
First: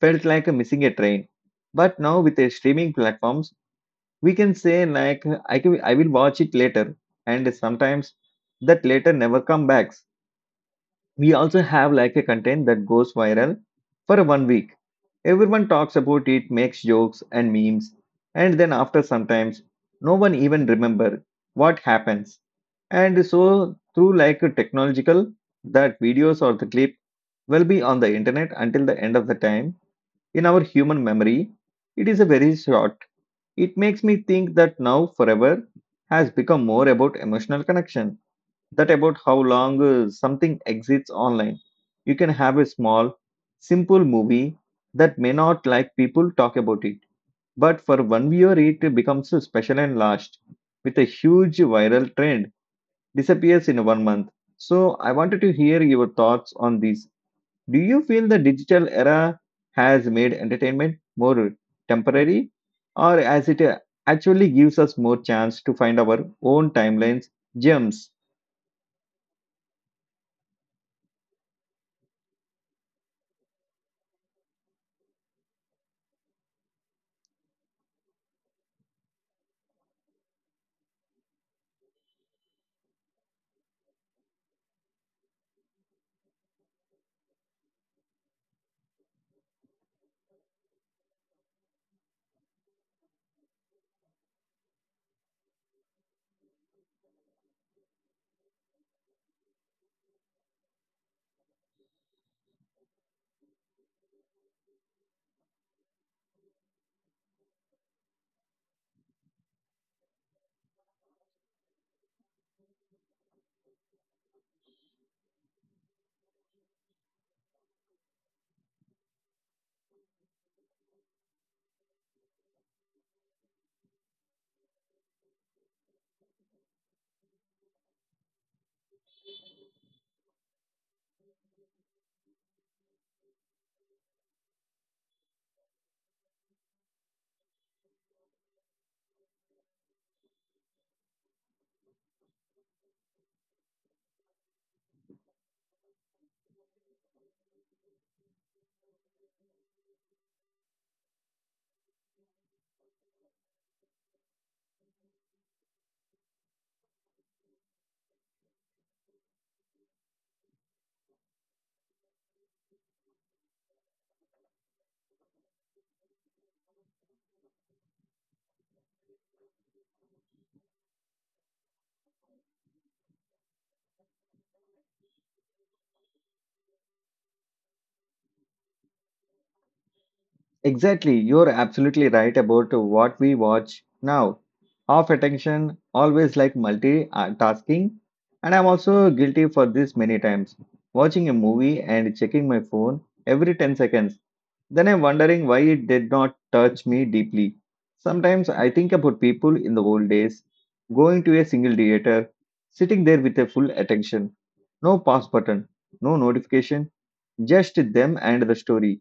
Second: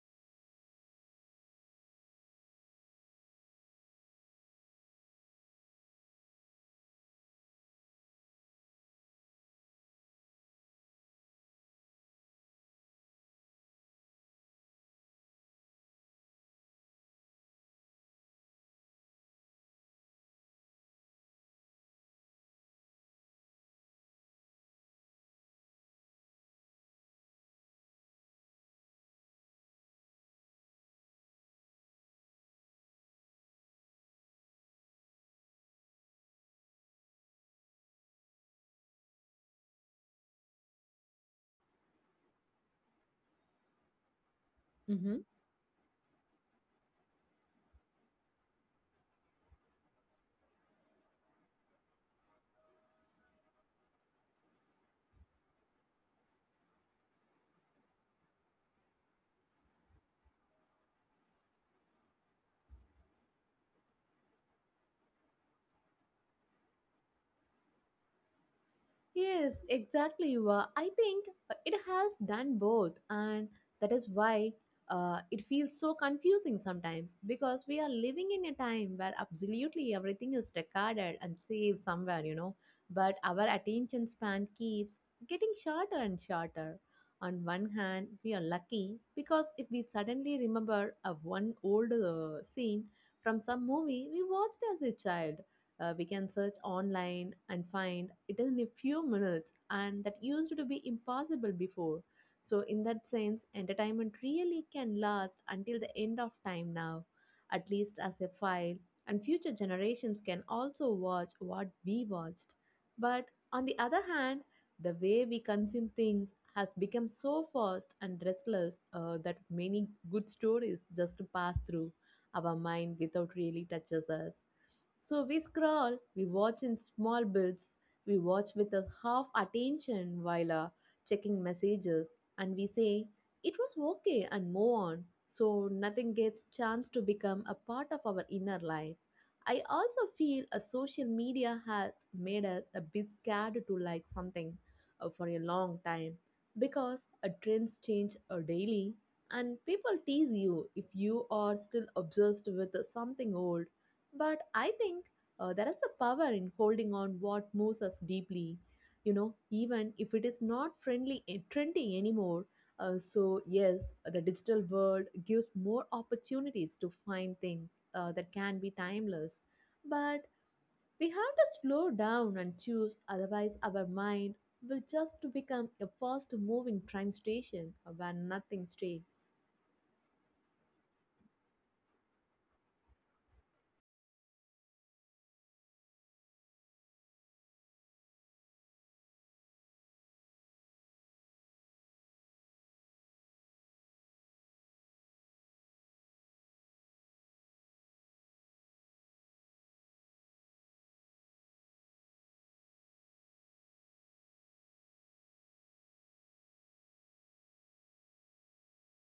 S1: felt like missing a train. But now with the streaming platforms, we can say like I will watch it later, and sometimes that later never come back. We also have like a content that goes viral for one week. Everyone talks about it, makes jokes and memes, and then after sometimes no one even remember what happens. And so through like a technological that videos or the clip will be on the internet until the end of the time in our human memory. It is a very short. It makes me think that now forever has become more about emotional connection that about how long something exists online. You can have a small, simple movie
S2: Mm-hmm.
S1: that may not like people talk about it, but for one viewer it becomes so special and last with a huge viral trend disappears in one month. So I wanted to hear your thoughts on this do you feel the digital era has made entertainment more temporary, or as it actually gives us more chance to find our own timelines, gems?
S2: Yes, exactly. You are. I think it has done both, and that is why it feels so confusing sometimes because we are living in a time where absolutely everything is recorded and saved somewhere, you know. But our attention span keeps getting shorter and shorter. On one hand, we are lucky because if we suddenly remember a one old scene from some movie we watched as a child, we can search online and find it in a few minutes, and that used to be impossible before, so in that sense entertainment really can last until the end of time now, at least as a file, and future generations can also watch what we watched. But on the other hand, the way we consume things has become so fast and restless that many good stories just pass through our mind without really touches us. So we scroll, we watch in small bits, we watch with a half attention while checking messages, and we say it was okay and move on. So nothing gets chance to become a part of our inner life. I also feel a social media has made us a bit scared to like something for a long time because trends change daily, and people tease you if you are still obsessed with something old. But I think there is a power in holding on what moves us deeply, you know, even if it is not friendly and trendy anymore. Yes, the digital world gives more opportunities to find things that can be timeless. But we have to slow down and choose, otherwise, our mind will just become a fast moving train station where nothing stays.
S1: Exactly, you're absolutely right about what we watch now. Half attention, always like multitasking, and I'm also guilty for this many times. Watching a movie and checking my phone every 10 seconds. Then I'm wondering why it did not touch me deeply. Sometimes I think about people in the old days going to a single theater, sitting there with a full attention, no pause button, no notification, just them and the story.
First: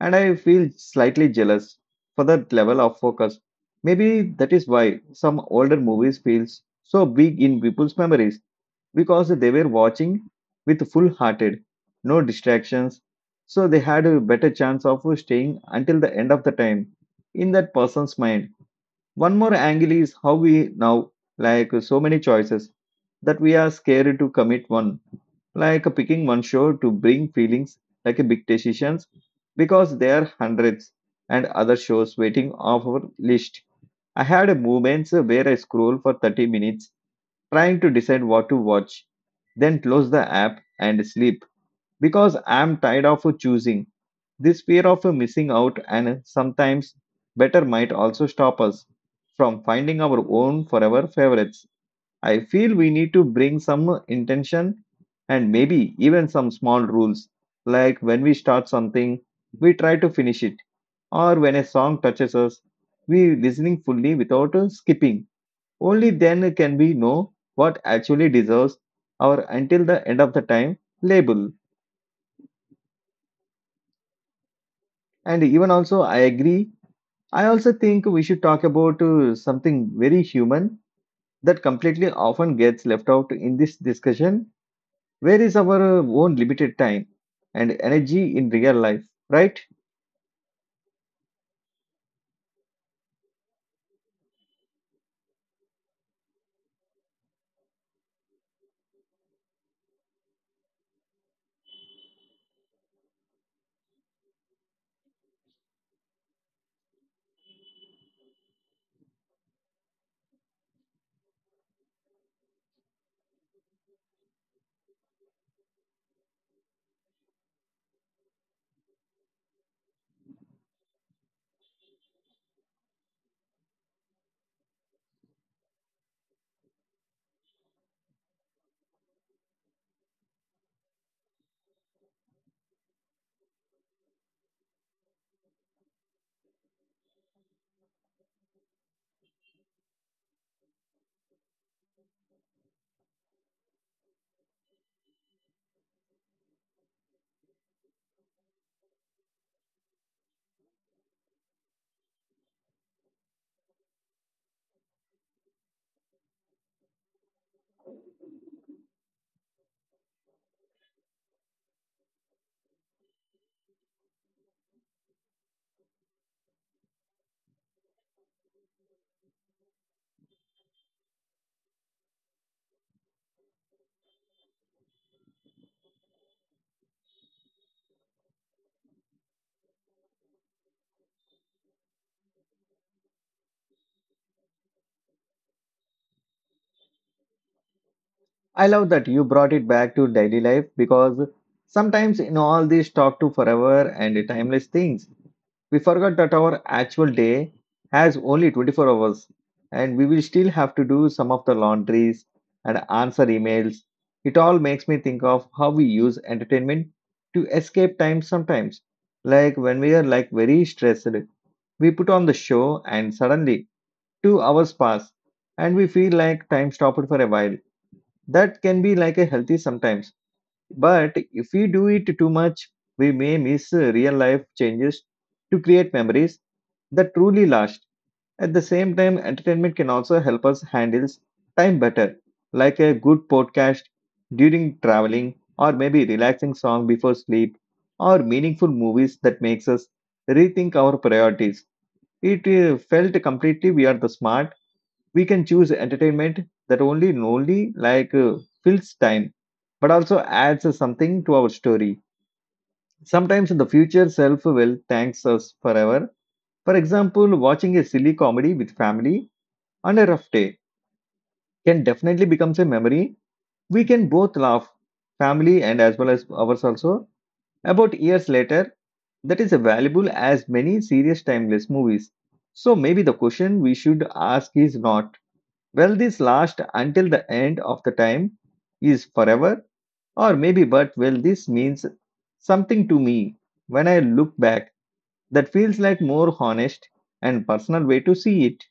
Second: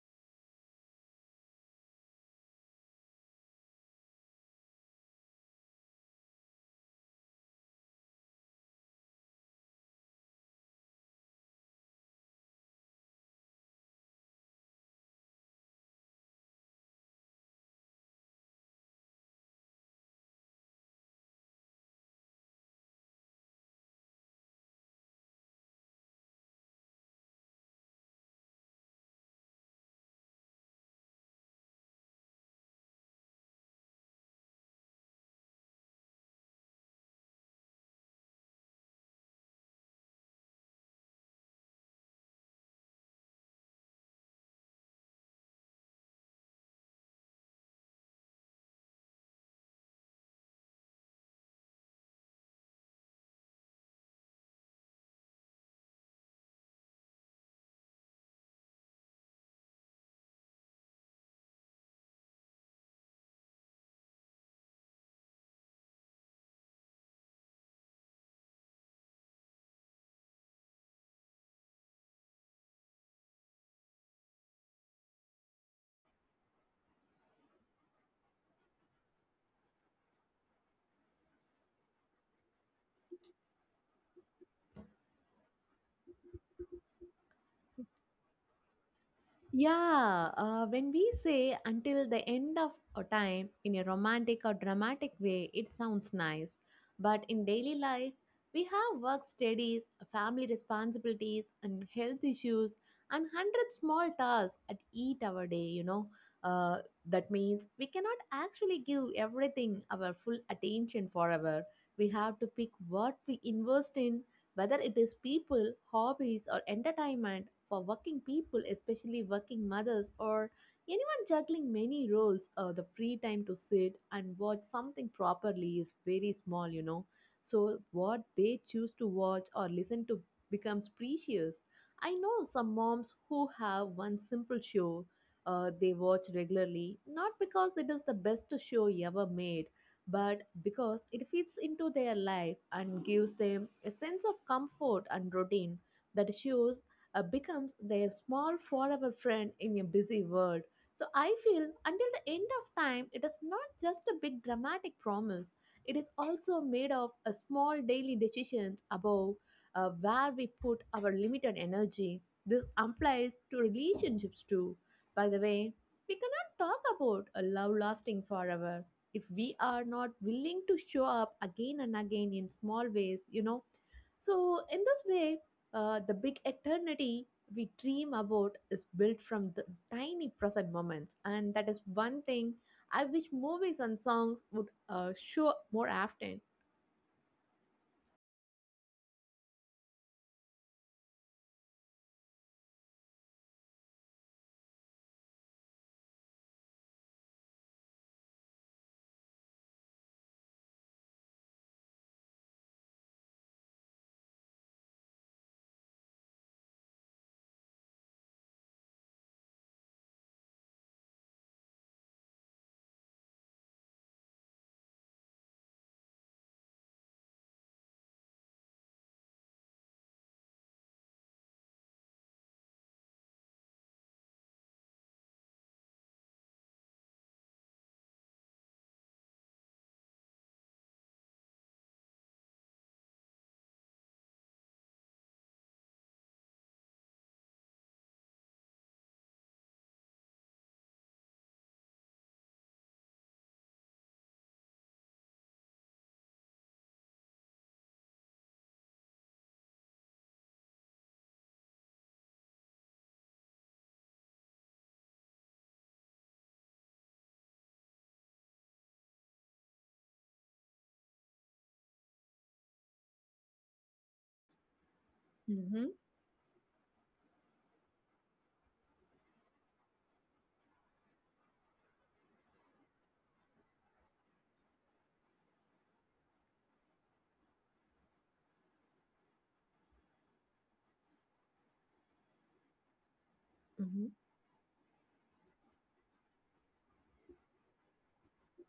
S1: And I feel slightly jealous for that level of focus. Maybe that is why some older movies feels so big in people's memories because they were watching with full hearted, no distractions. So they had a better chance of staying until the end of the time in that person's mind. One more angle is how we now, like so many choices, that we are scared to commit one, like picking one show to bring feelings like a big decisions because there are hundreds and other shows waiting off our list. I had moments where I scroll for 30 minutes trying to decide what to watch, then close the app and sleep because I'm tired of choosing. This fear of missing out and sometimes better might also stop us from finding our own forever favorites. I feel we need to bring some intention and maybe even some small rules, like when we start something, we try to finish it, or when a song touches us, we listening fully without skipping. Only then can we know what actually deserves our until the end of the time label. And even also, I agree. I also think we should talk about something very human that completely often gets left out in this discussion. Where is our own limited time and energy in real life, right?
S2: Yeah, when we say until the end of a time in a romantic or dramatic way, it sounds nice. But in daily life, we have work studies, family responsibilities, and health issues, and hundred small tasks at each our day, you know. Uh, that means we cannot actually give everything our full attention forever. We have to pick what we invest in, whether it is people, hobbies, or entertainment for working people, especially working mothers or anyone juggling many roles, the free time to sit and watch something properly is very small, you know. So, what they choose to watch or listen to becomes precious. I know some moms who have one simple show they watch regularly, not because it is the best show ever made, but because it fits into their life and gives them a sense of comfort and routine. That shows becomes their small forever friend in a busy world. So I feel until the end of time, it is not just a big dramatic promise. It is also made of a small daily decisions about where we put our limited energy. This applies to relationships too. By the way, we cannot talk about a love lasting forever if we are not willing to show up again and again in small ways, you know. So, in this way, the big eternity we dream about is built from the tiny present moments, and that is one thing I wish movies and songs would show more often.
S1: I love that you brought it back to daily life because sometimes in all this talk to forever and timeless things, we forgot that our actual day has only 24 hours and we will still have to do some of the laundries and answer emails. It all makes me think of how we use entertainment to escape time sometimes. Like when we are like very stressed, we put on the show and suddenly 2 hours pass and we feel like time stopped for a while that can be like a healthy sometimes, but if we do it too much we may miss real life changes to create memories that truly last. At the same time entertainment can also help us handle time better, like a good podcast during traveling, or maybe relaxing song before sleep, or meaningful movies that makes us rethink our priorities. It felt completely we are the smart, we can choose entertainment that only like fills time but also adds something to our story. Sometimes the future self will thanks us forever. For example, watching a silly comedy with family on a rough day can definitely becomes a memory we can both laugh, family and
S2: Mm-hmm.
S1: as well as ours also, about years later. That is valuable as many serious timeless movies. So maybe the question we should ask is not, will this last until the end of the time, is forever? Or maybe, but will this means something to me when I look back? That feels like more honest and personal way to see it?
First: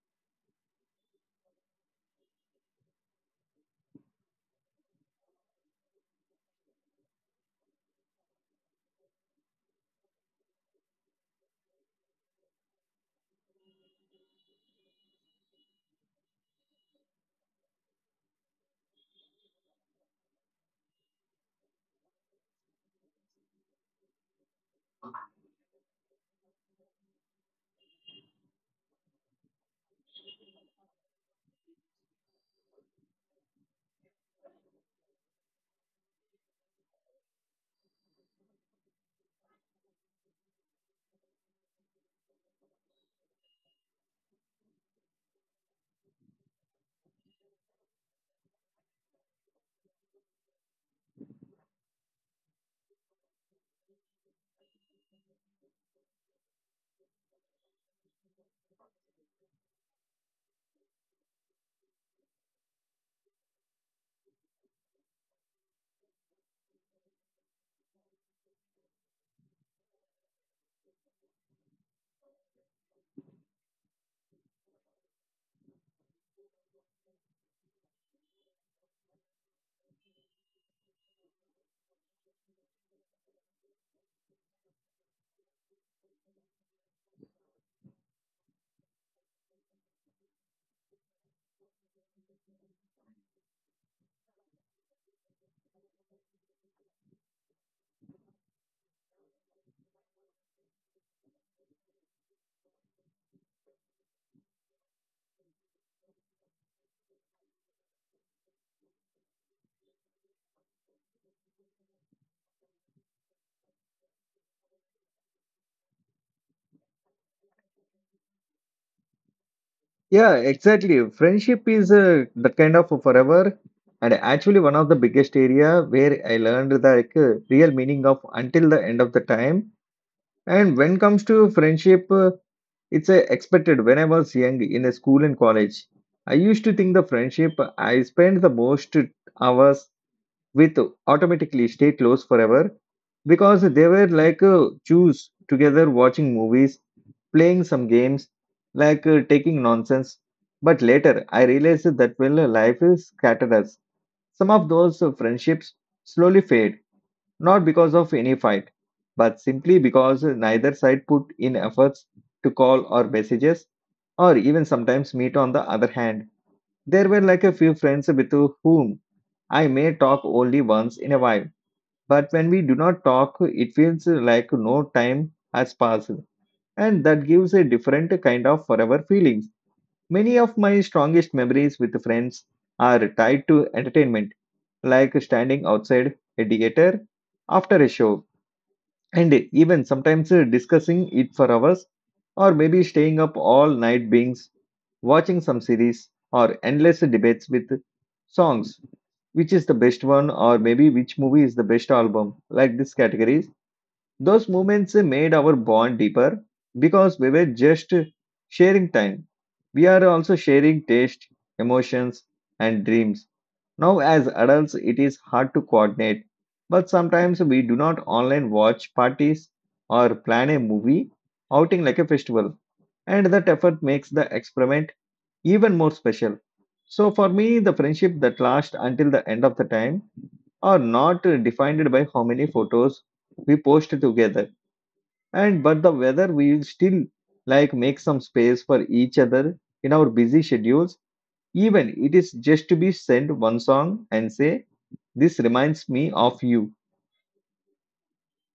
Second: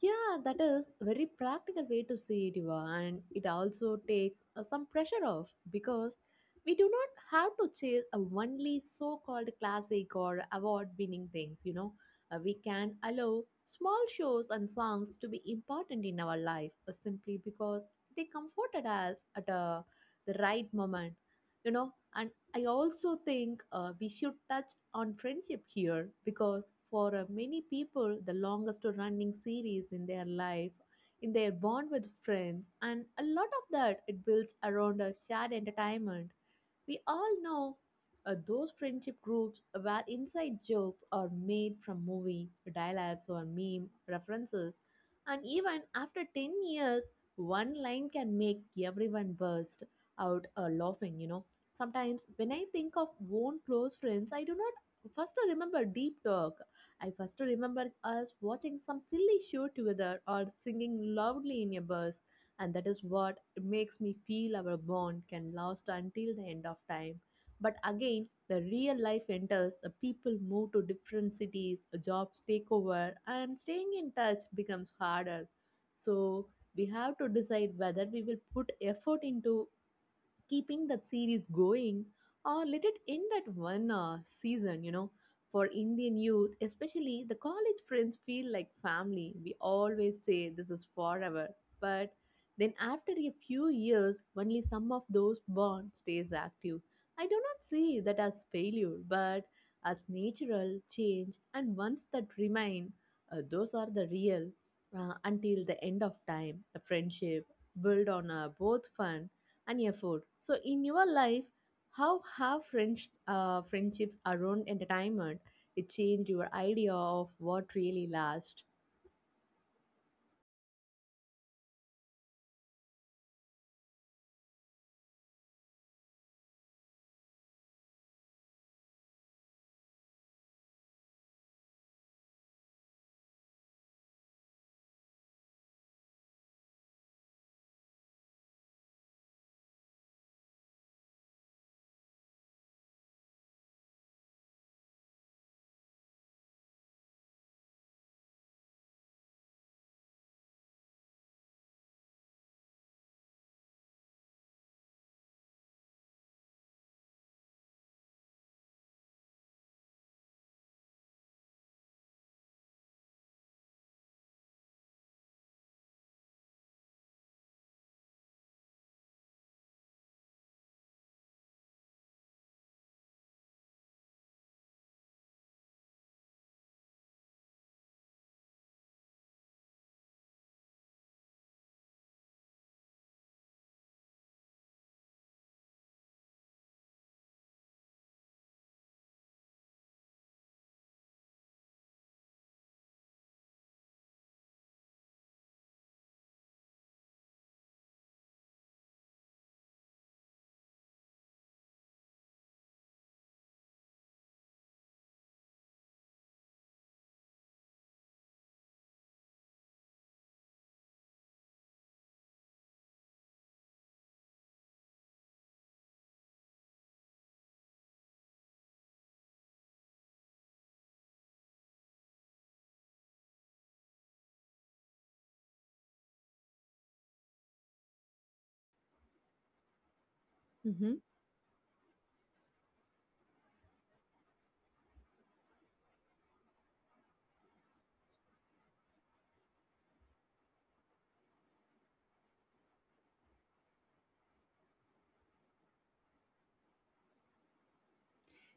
S2: Yeah, that is very practical way to see it, Eva, and it also takes some pressure off because we do not have to chase a only so-called classic or award-winning things. You know, we can allow small shows and songs to be important in our life simply because they comforted us at the right moment. You know, I also think we should touch on friendship here because for many people, the longest running series in their life, in their bond with friends, and a lot of that it builds around a shared entertainment we all know those friendship groups where inside jokes are made from movie dialogues or meme references, and even after 10 years, one line can make everyone burst out laughing, you know. Sometimes when I think of own close friends, I do not first remember deep talk. I first remember us watching some silly show together or singing loudly in a bus, and that is what it makes me feel our bond can last until the end of time. But again, the real life enters, the people move to different cities, jobs take over, and staying in touch becomes harder. So we have to decide whether we will put effort into keeping that series going or let it end at one season, you know. For Indian youth, especially the college friends feel like family. We always say this is forever, but then after a few years, only some of those bonds stays active. I do not see that as failure, but as natural change, and ones that remain, those are the real until the end of time. The friendship built on both fun and effort. So, in your life, how have friends, friendships around entertainment it changed your idea of what really lasts?
S1: Yeah, exactly. Friendship is the kind of forever, and actually one of the biggest area where I learned the like, real meaning of until the end of the time. And when comes to friendship, it's a expected when I was young in a school and college. I used to think the friendship I spent the most hours with automatically stay close forever because they were like choose together watching movies, playing some games, like taking nonsense. But later I realized that well life is scattered us. Some of those friendships slowly fade not because of any fight, but simply because neither side put in efforts to call or messages or even sometimes meet on the other hand. There were like a few friends with whom I may talk only once in a while, but when we do not talk, it feels like no time has passed, and that gives a different kind of forever feelings. Many of my strongest memories with friends are tied to entertainment, like standing outside a theater after a show and even sometimes discussing it for hours, or maybe staying up all night beings, watching some series, or endless debates with songs. Which is the best one, or maybe which movie is the best album, like these categories. Those moments made our bond deeper because we were just sharing time. We are also sharing taste, emotions, and dreams. Now, as adults, it is hard to coordinate, but sometimes we do not online watch parties or plan a movie outing like a festival, and that effort makes the experiment even more special. So, for me, the friendship that lasts until the end of the time are not defined by how many photos we post together, and but the whether we will still like make some space for each other in our busy schedules. Even it is just to be send one song and say this reminds me of you.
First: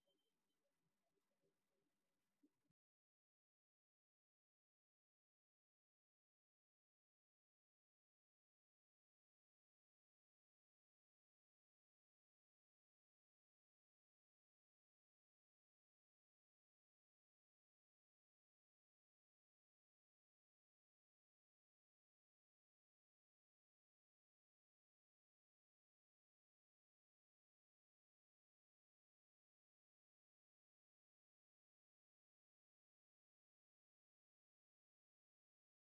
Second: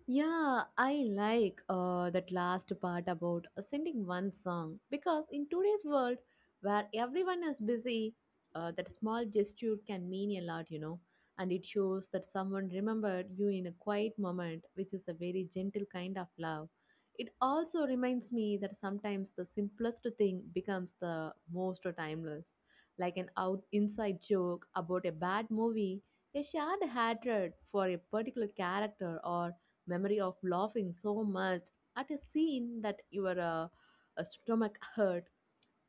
S2: Yeah, I like that last part about sending one song because in today's world where everyone is busy, that small gesture can mean a lot, you know, and it shows that someone remembered you in a quiet moment, which is a very gentle kind of love. It also reminds me that sometimes the simplest thing becomes the most timeless, like an out inside joke about a bad movie, a shared hatred for a particular character, or memory of laughing so much at a scene that your stomach hurt.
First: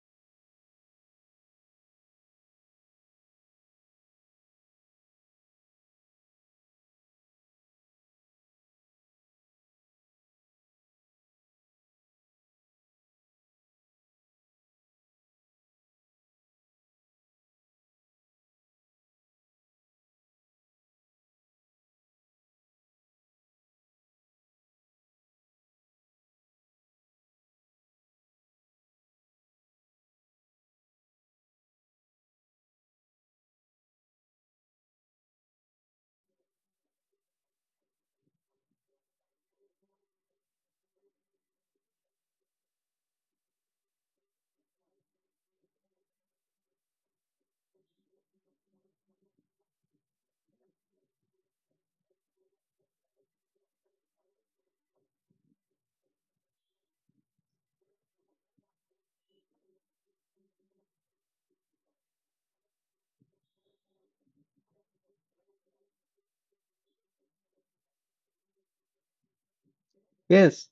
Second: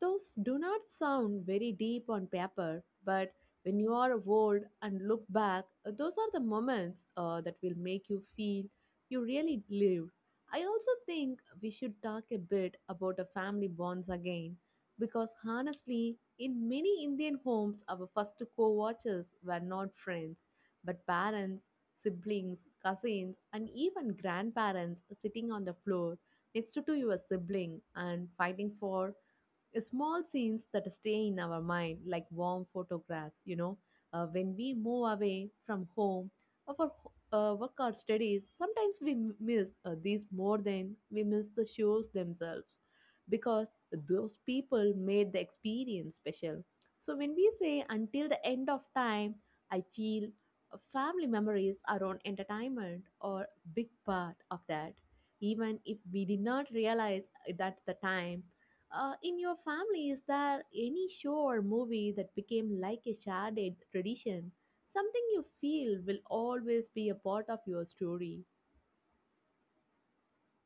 S2: Those do not sound very deep on paper, but when you are old and look back, those are the moments that will make you feel you really lived. I also think we should talk a bit about the family bonds again, because honestly, in many Indian homes, our first co-watchers were not friends, but parents, siblings, cousins, and even grandparents sitting on the floor next to your sibling and fighting for small scenes that stay in our mind like warm photographs, you know. When we move away from home or for work or studies, sometimes we miss these more than we miss the shows themselves, because those people made the experience special. So when we say until the end of time, I feel family memories around entertainment are big part of that, even if we did not realize at the time. In your family, is there any show or movie that became like a shared tradition? Something you feel will always be a part of your story?
S1: Yes,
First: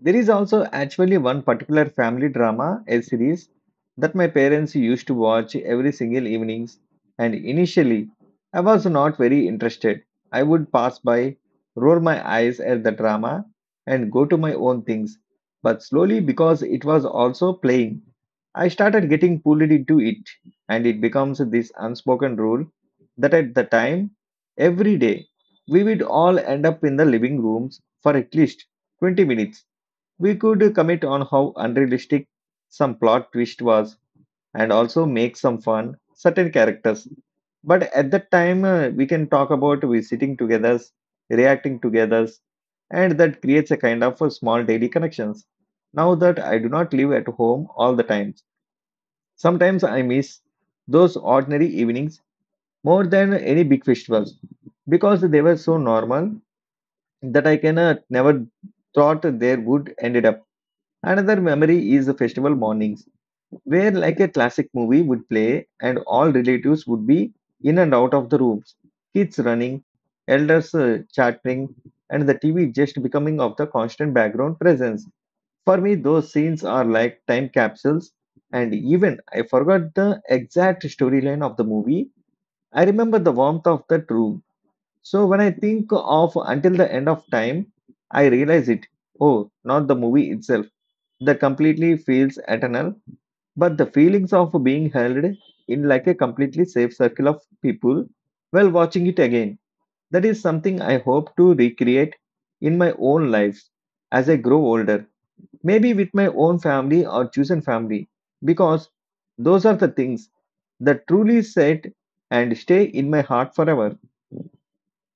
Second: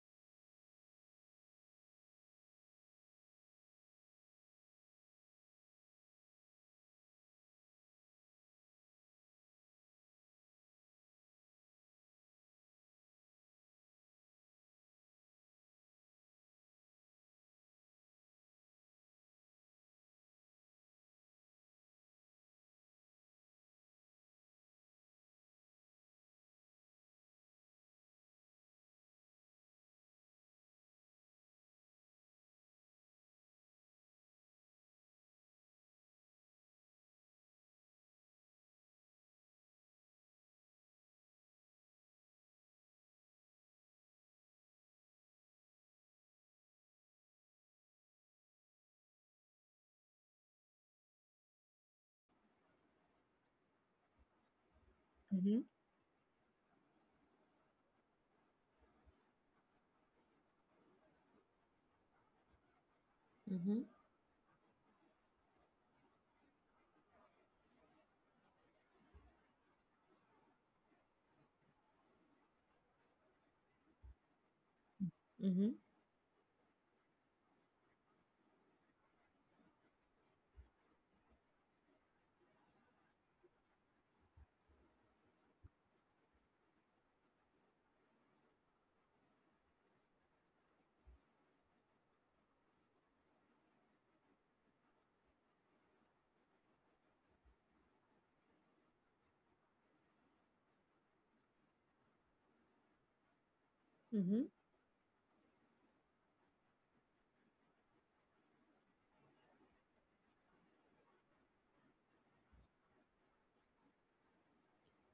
S1: there is also actually one particular family drama, a series that my parents used to watch every single evenings, and initially I was not very interested. I would pass by, roll my eyes at the drama and go to my own things. But slowly because it was also playing, I started getting pulled into it and it becomes this unspoken rule that at the time every day we would all end up in the living rooms for at least 20 minutes. We could commit on how unrealistic some plot twist was and also make some fun certain characters. But at that time, we can talk about we sitting together, reacting together, and that creates a kind of a small daily connections. Now that I do not live at home all the time, sometimes I miss those ordinary evenings more than any big festivals because they were
S2: Hmm.
S1: so normal that I can never thought they would ended up. Another memory is the festival mornings,
S2: Hmm.
S1: where like a classic movie would play and all relatives would be in and out of the rooms, kids running, elders chattering, and the TV just becoming of the constant background presence.
S2: Mm-hmm.
S1: For me, those scenes are like time capsules, and even I forgot the exact storyline of the movie. I remember the warmth of that room. So when I think of Until the End of Time, I realize it. Oh, not the movie itself the completely feels eternal, but the feelings of being held in like a completely safe circle of people while watching it again. That is something I hope to recreate in my own life as I
S2: Mm-hmm.
S1: grow older, maybe with my own family or chosen family, because those are the things that truly set and stay in my heart forever.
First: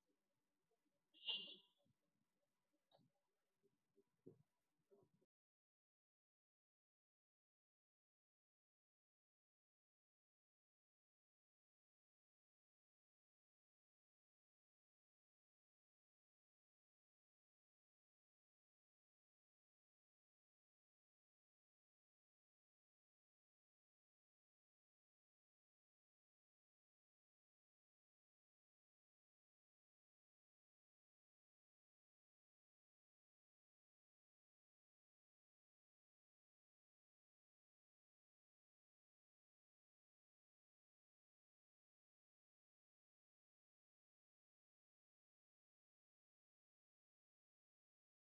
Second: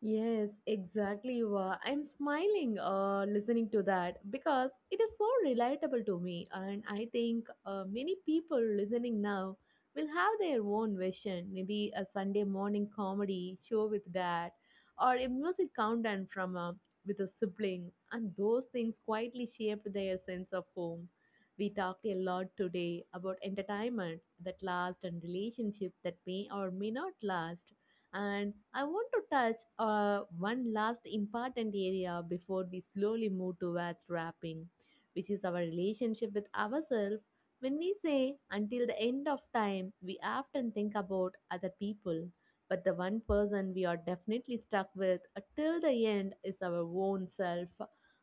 S2: Yes, exactly. Eva. I'm smiling listening to that because it is so relatable to me. And I think many people listening now will have their own version, maybe a Sunday morning comedy show with dad or a music countdown from with the siblings. And those things quietly shaped their sense of home. We talked a lot today about entertainment that lasts and relationships that may or may not last, and I want to touch one last important area before we slowly move towards wrapping, which is our relationship with ourselves. When we say until the end of time, we often think about other people. But the one person we are definitely stuck with till the end is our own self.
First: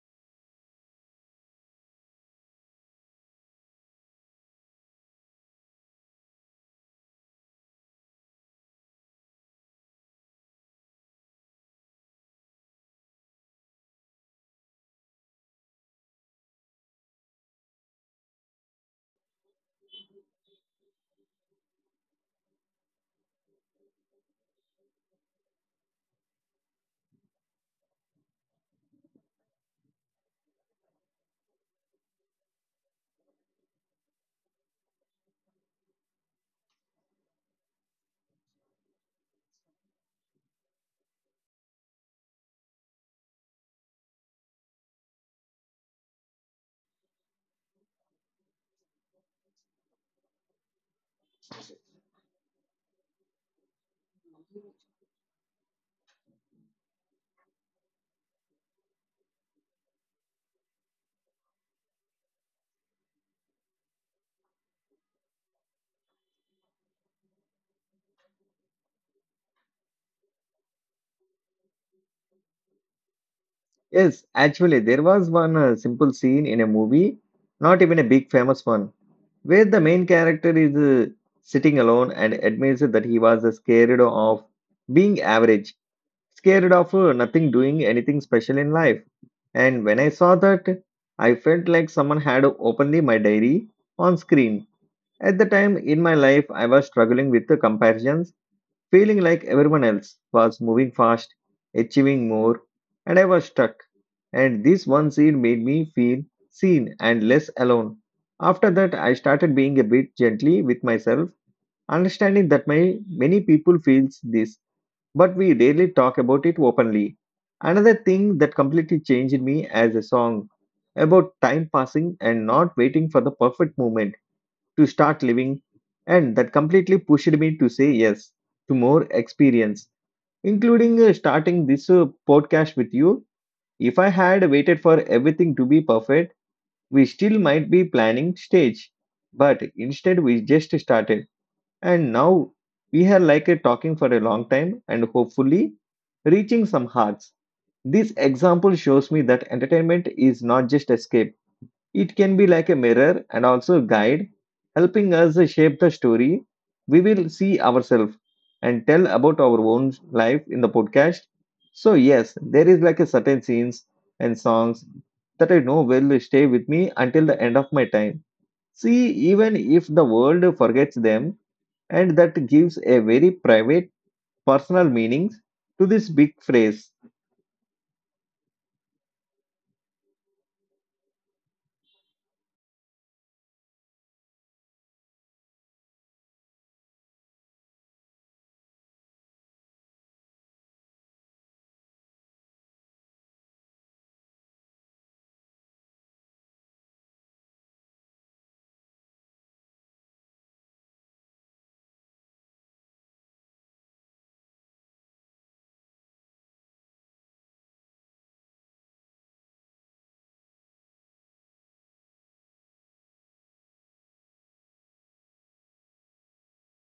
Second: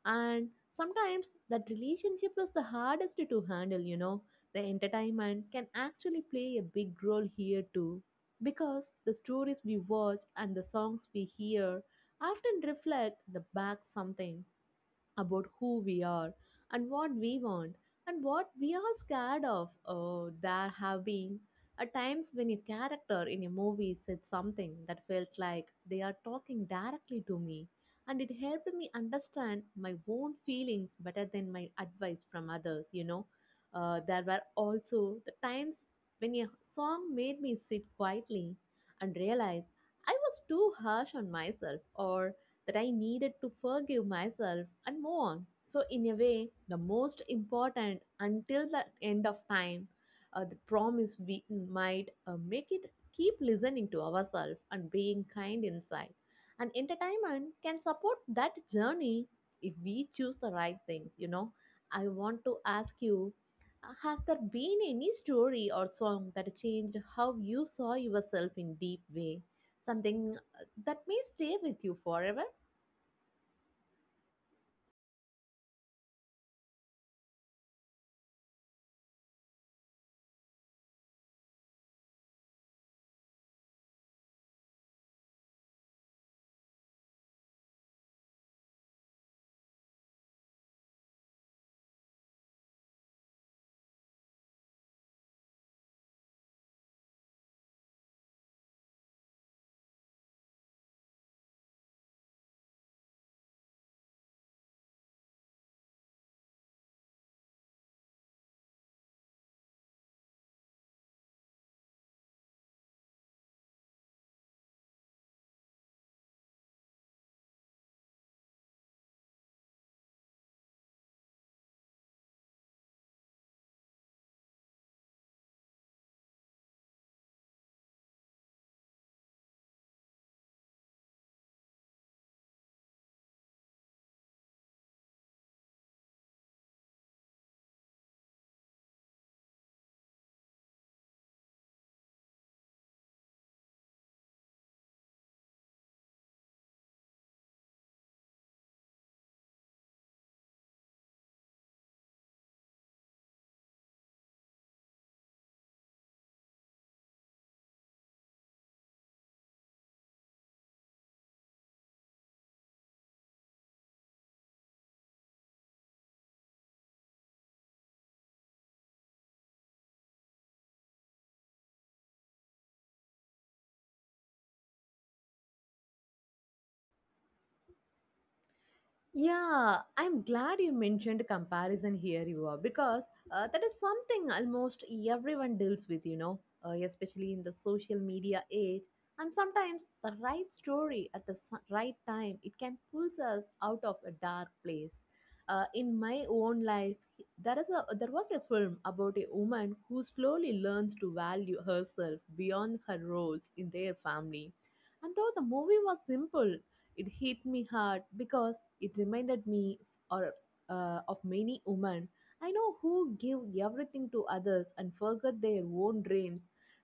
S2: And sometimes that relationship is the hardest to handle, you know. The entertainment can actually play a big role here too, because the stories we watch and the songs we hear often reflect the back something about who we are and what we want and what we are scared of. Oh, there have been a times when a character in a movie said something that felt like they are talking directly to me, and it helped me understand my own feelings better than my advice from others. You know, there were also the times when a song made me sit quietly and realize I was too harsh on myself or that I needed to forgive myself and move on. So, in a way, the most important until the end of time, the promise we might make it keep listening to ourselves and being kind inside. And entertainment can support that journey if we choose the right things, you know. I want to ask you has there been any story or song that changed how you saw yourself in deep way? Something that may stay with you forever?
S1: Yes, actually, there was one simple scene in a movie, not even a big famous one, where the main character is sitting alone and admits that he was scared of being average, scared of nothing doing anything special in life. And when I saw that, I felt like someone had opened my diary on screen. At the time in my life, I was struggling with the comparisons, feeling like everyone else was moving fast, achieving more, and I was stuck, and this one scene made me feel seen and less alone. After that, I started being a bit gently with myself, understanding that my many people feels this, but we rarely talk about it openly. Another thing that completely changed me as a song about time passing and not waiting for the perfect moment to start living, and that completely pushed me to say yes to more experience, including starting this podcast with you. If I had waited for everything to be perfect, we still might be planning stage. But instead, we just started. And now we are like a talking for a long time and hopefully reaching some hearts. This example shows me that entertainment is not just escape, it can be like a mirror and also a guide, helping us shape the story we will see ourselves and tell about our own life in the podcast. So yes, there is like a certain scenes and songs that I know will stay with me until the end of my time. See, even if the world forgets them, and that gives a very private, personal meanings to this big phrase.
S2: Yeah, I'm glad you mentioned comparison here, you are, because that is something almost everyone deals with, you know, especially in the social media age. And sometimes the right story at the right time, it can pull us out of a dark place. In my own life, there was a film about a woman who slowly learns to value herself beyond her roles in their family. And though the movie was simple, it hit me hard because it reminded me or of many women I know who give everything to others and forget their own dreams.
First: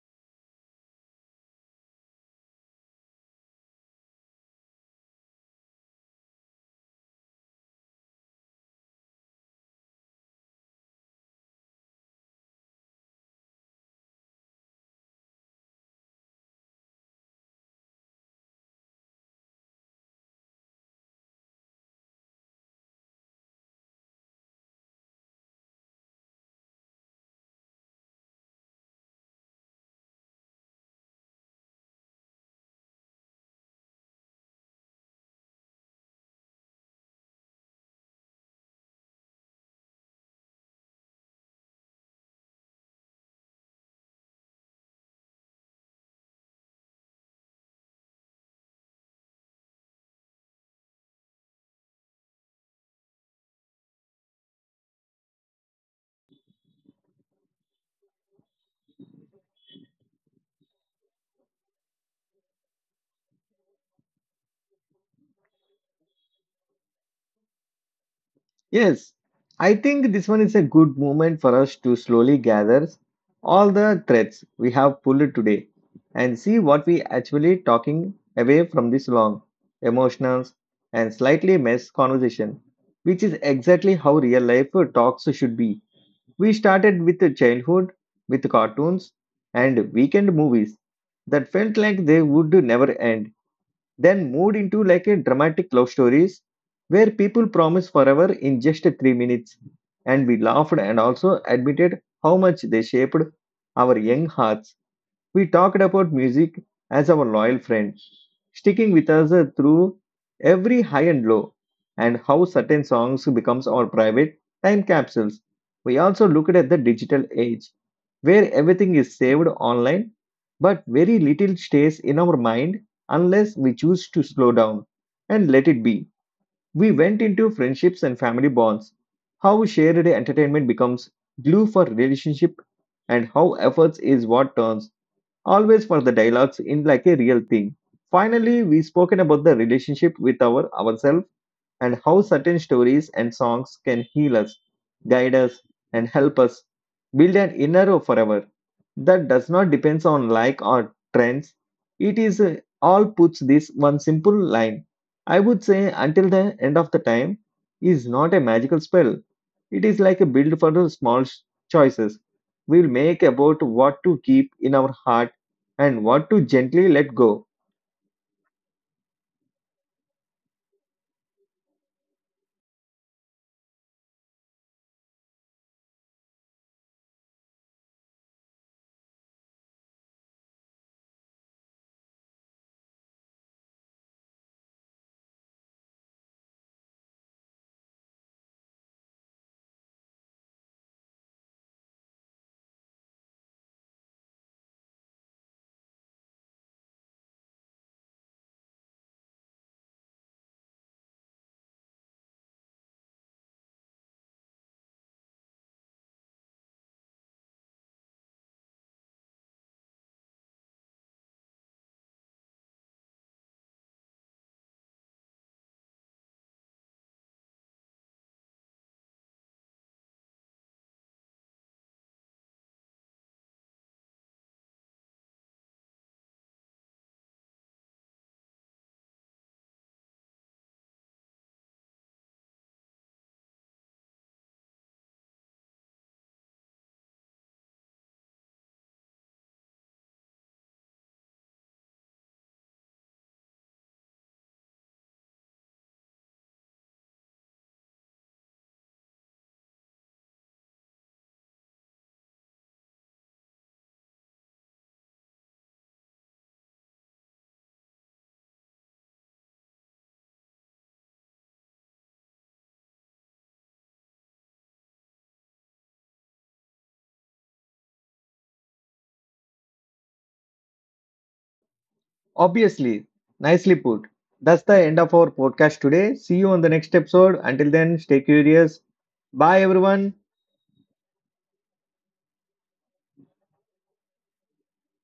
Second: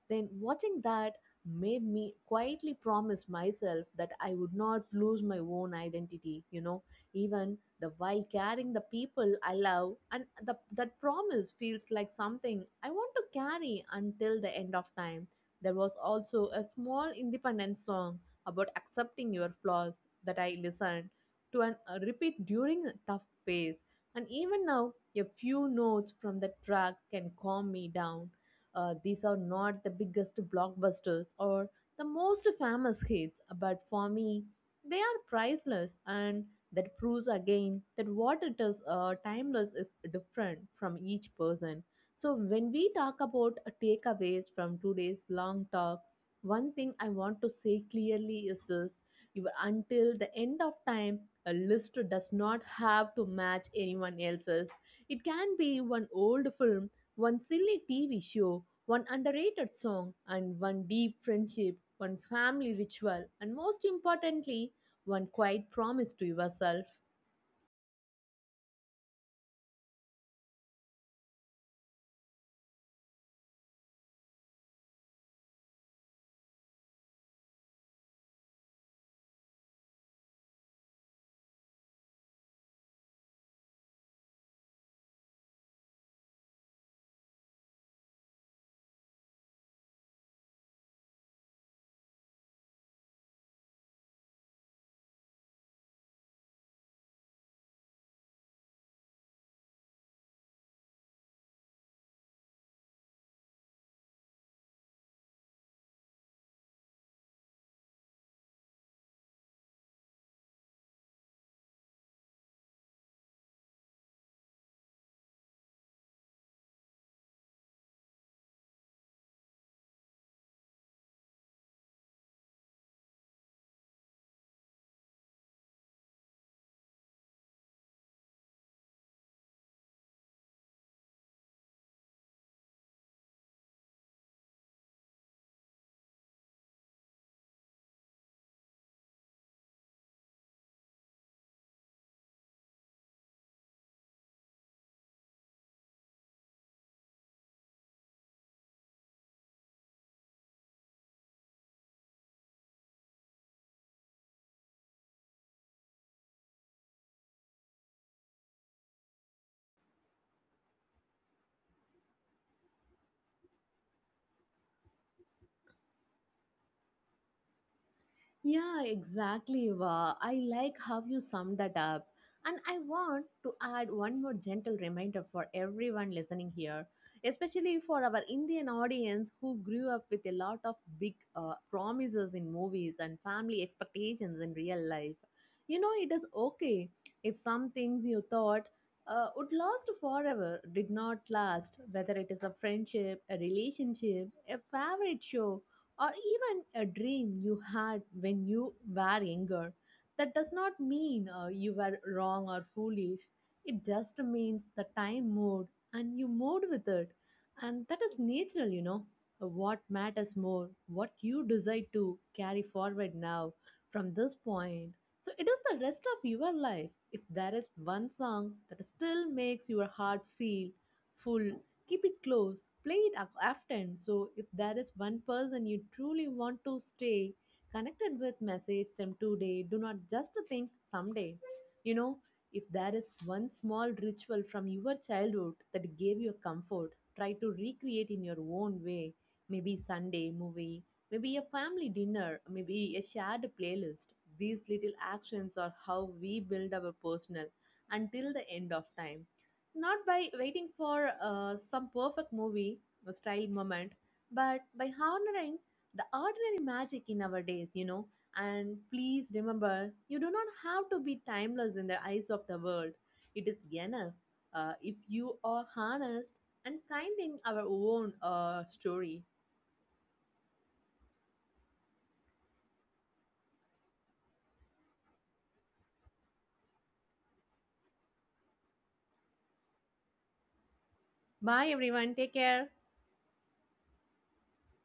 S2: Then watching that made me quietly promise myself that I would not lose my own identity, you know, even the while carrying the people I love, and the, that promise feels like something I want to carry until the end of time. There was also a small independent song about accepting your flaws that I listened to and repeat during a tough phase. And even now, a few notes from the track can calm me down. These are not the biggest blockbusters or the most famous hits, but for me, they are priceless, and that proves again that what it is timeless is different from each person. So when we talk about takeaways from today's long talk, one thing I want to say clearly is this. Your until the end of time, a list does not have to match anyone else's. It can be one old film, one silly TV show, one underrated song, and one deep friendship, one family ritual, and most importantly, one quiet promise to yourself.
S1: Yes, I think this one is a good moment for us to slowly gather all the threads we have pulled today and see what we actually talking away from this long, emotional and slightly mess conversation, which is exactly how real life talks should be. We started with the childhood, with cartoons and weekend movies that felt like they would never end, then moved into like a dramatic love stories where people promise forever in just 3 minutes. And we laughed and also admitted how much they shaped our young hearts. We talked about music as our loyal friend, sticking with us through every high and low, and how certain songs becomes our private time capsules. We also looked at the digital age, where everything is saved online, but very little stays in our mind unless we choose to slow down and let it be. We went into friendships and family bonds, how shared entertainment becomes glue for relationship, and how efforts is what turns always for the dialogues in like a real thing. Finally, we spoken about the relationship with our ourselves and how certain stories and songs can heal us, guide us, and help us build an inner forever that does not depend on like or trends. It is all puts this one simple line. I would say until the end of the time is not a magical spell. It is like a build for the choices we will make about what to keep in our heart and what to gently let go.
S2: Yeah, exactly, Eva. I like how you summed that up. And I want to add one more gentle reminder for everyone listening here, especially for our Indian audience who grew up with a lot of big promises in movies and family expectations in real life. You know, it is okay if some things you thought would last forever did not last, whether it is a friendship, a relationship, a favorite show, or even a dream you had when you were younger. That does not mean you were wrong or foolish. It just means the time moved and you moved with it. And that is natural, you know. What matters more, what you decide to carry forward now from this point. So it is the rest of your life. If there is one song that still makes your heart feel full, keep it close, play it often. So, if there is one person you truly want to stay connected with, message them today. Do not just think someday. You know, if there is one small ritual from your childhood that gave you comfort, try to recreate in your own way. Maybe Sunday movie, maybe a family dinner, maybe a shared playlist. These little actions are how we build our personal until the end of time, not by waiting for some perfect movie or style moment, but by honoring the ordinary magic in our days, you know. And please remember, you do not have to be timeless in the eyes of the world. It is enough if you are honest and kind in our own story.
S1: Obviously, nicely put. That's the end of our podcast today. See you on the next episode. Until then, stay curious. Bye, everyone.
S2: Bye, everyone. Take care.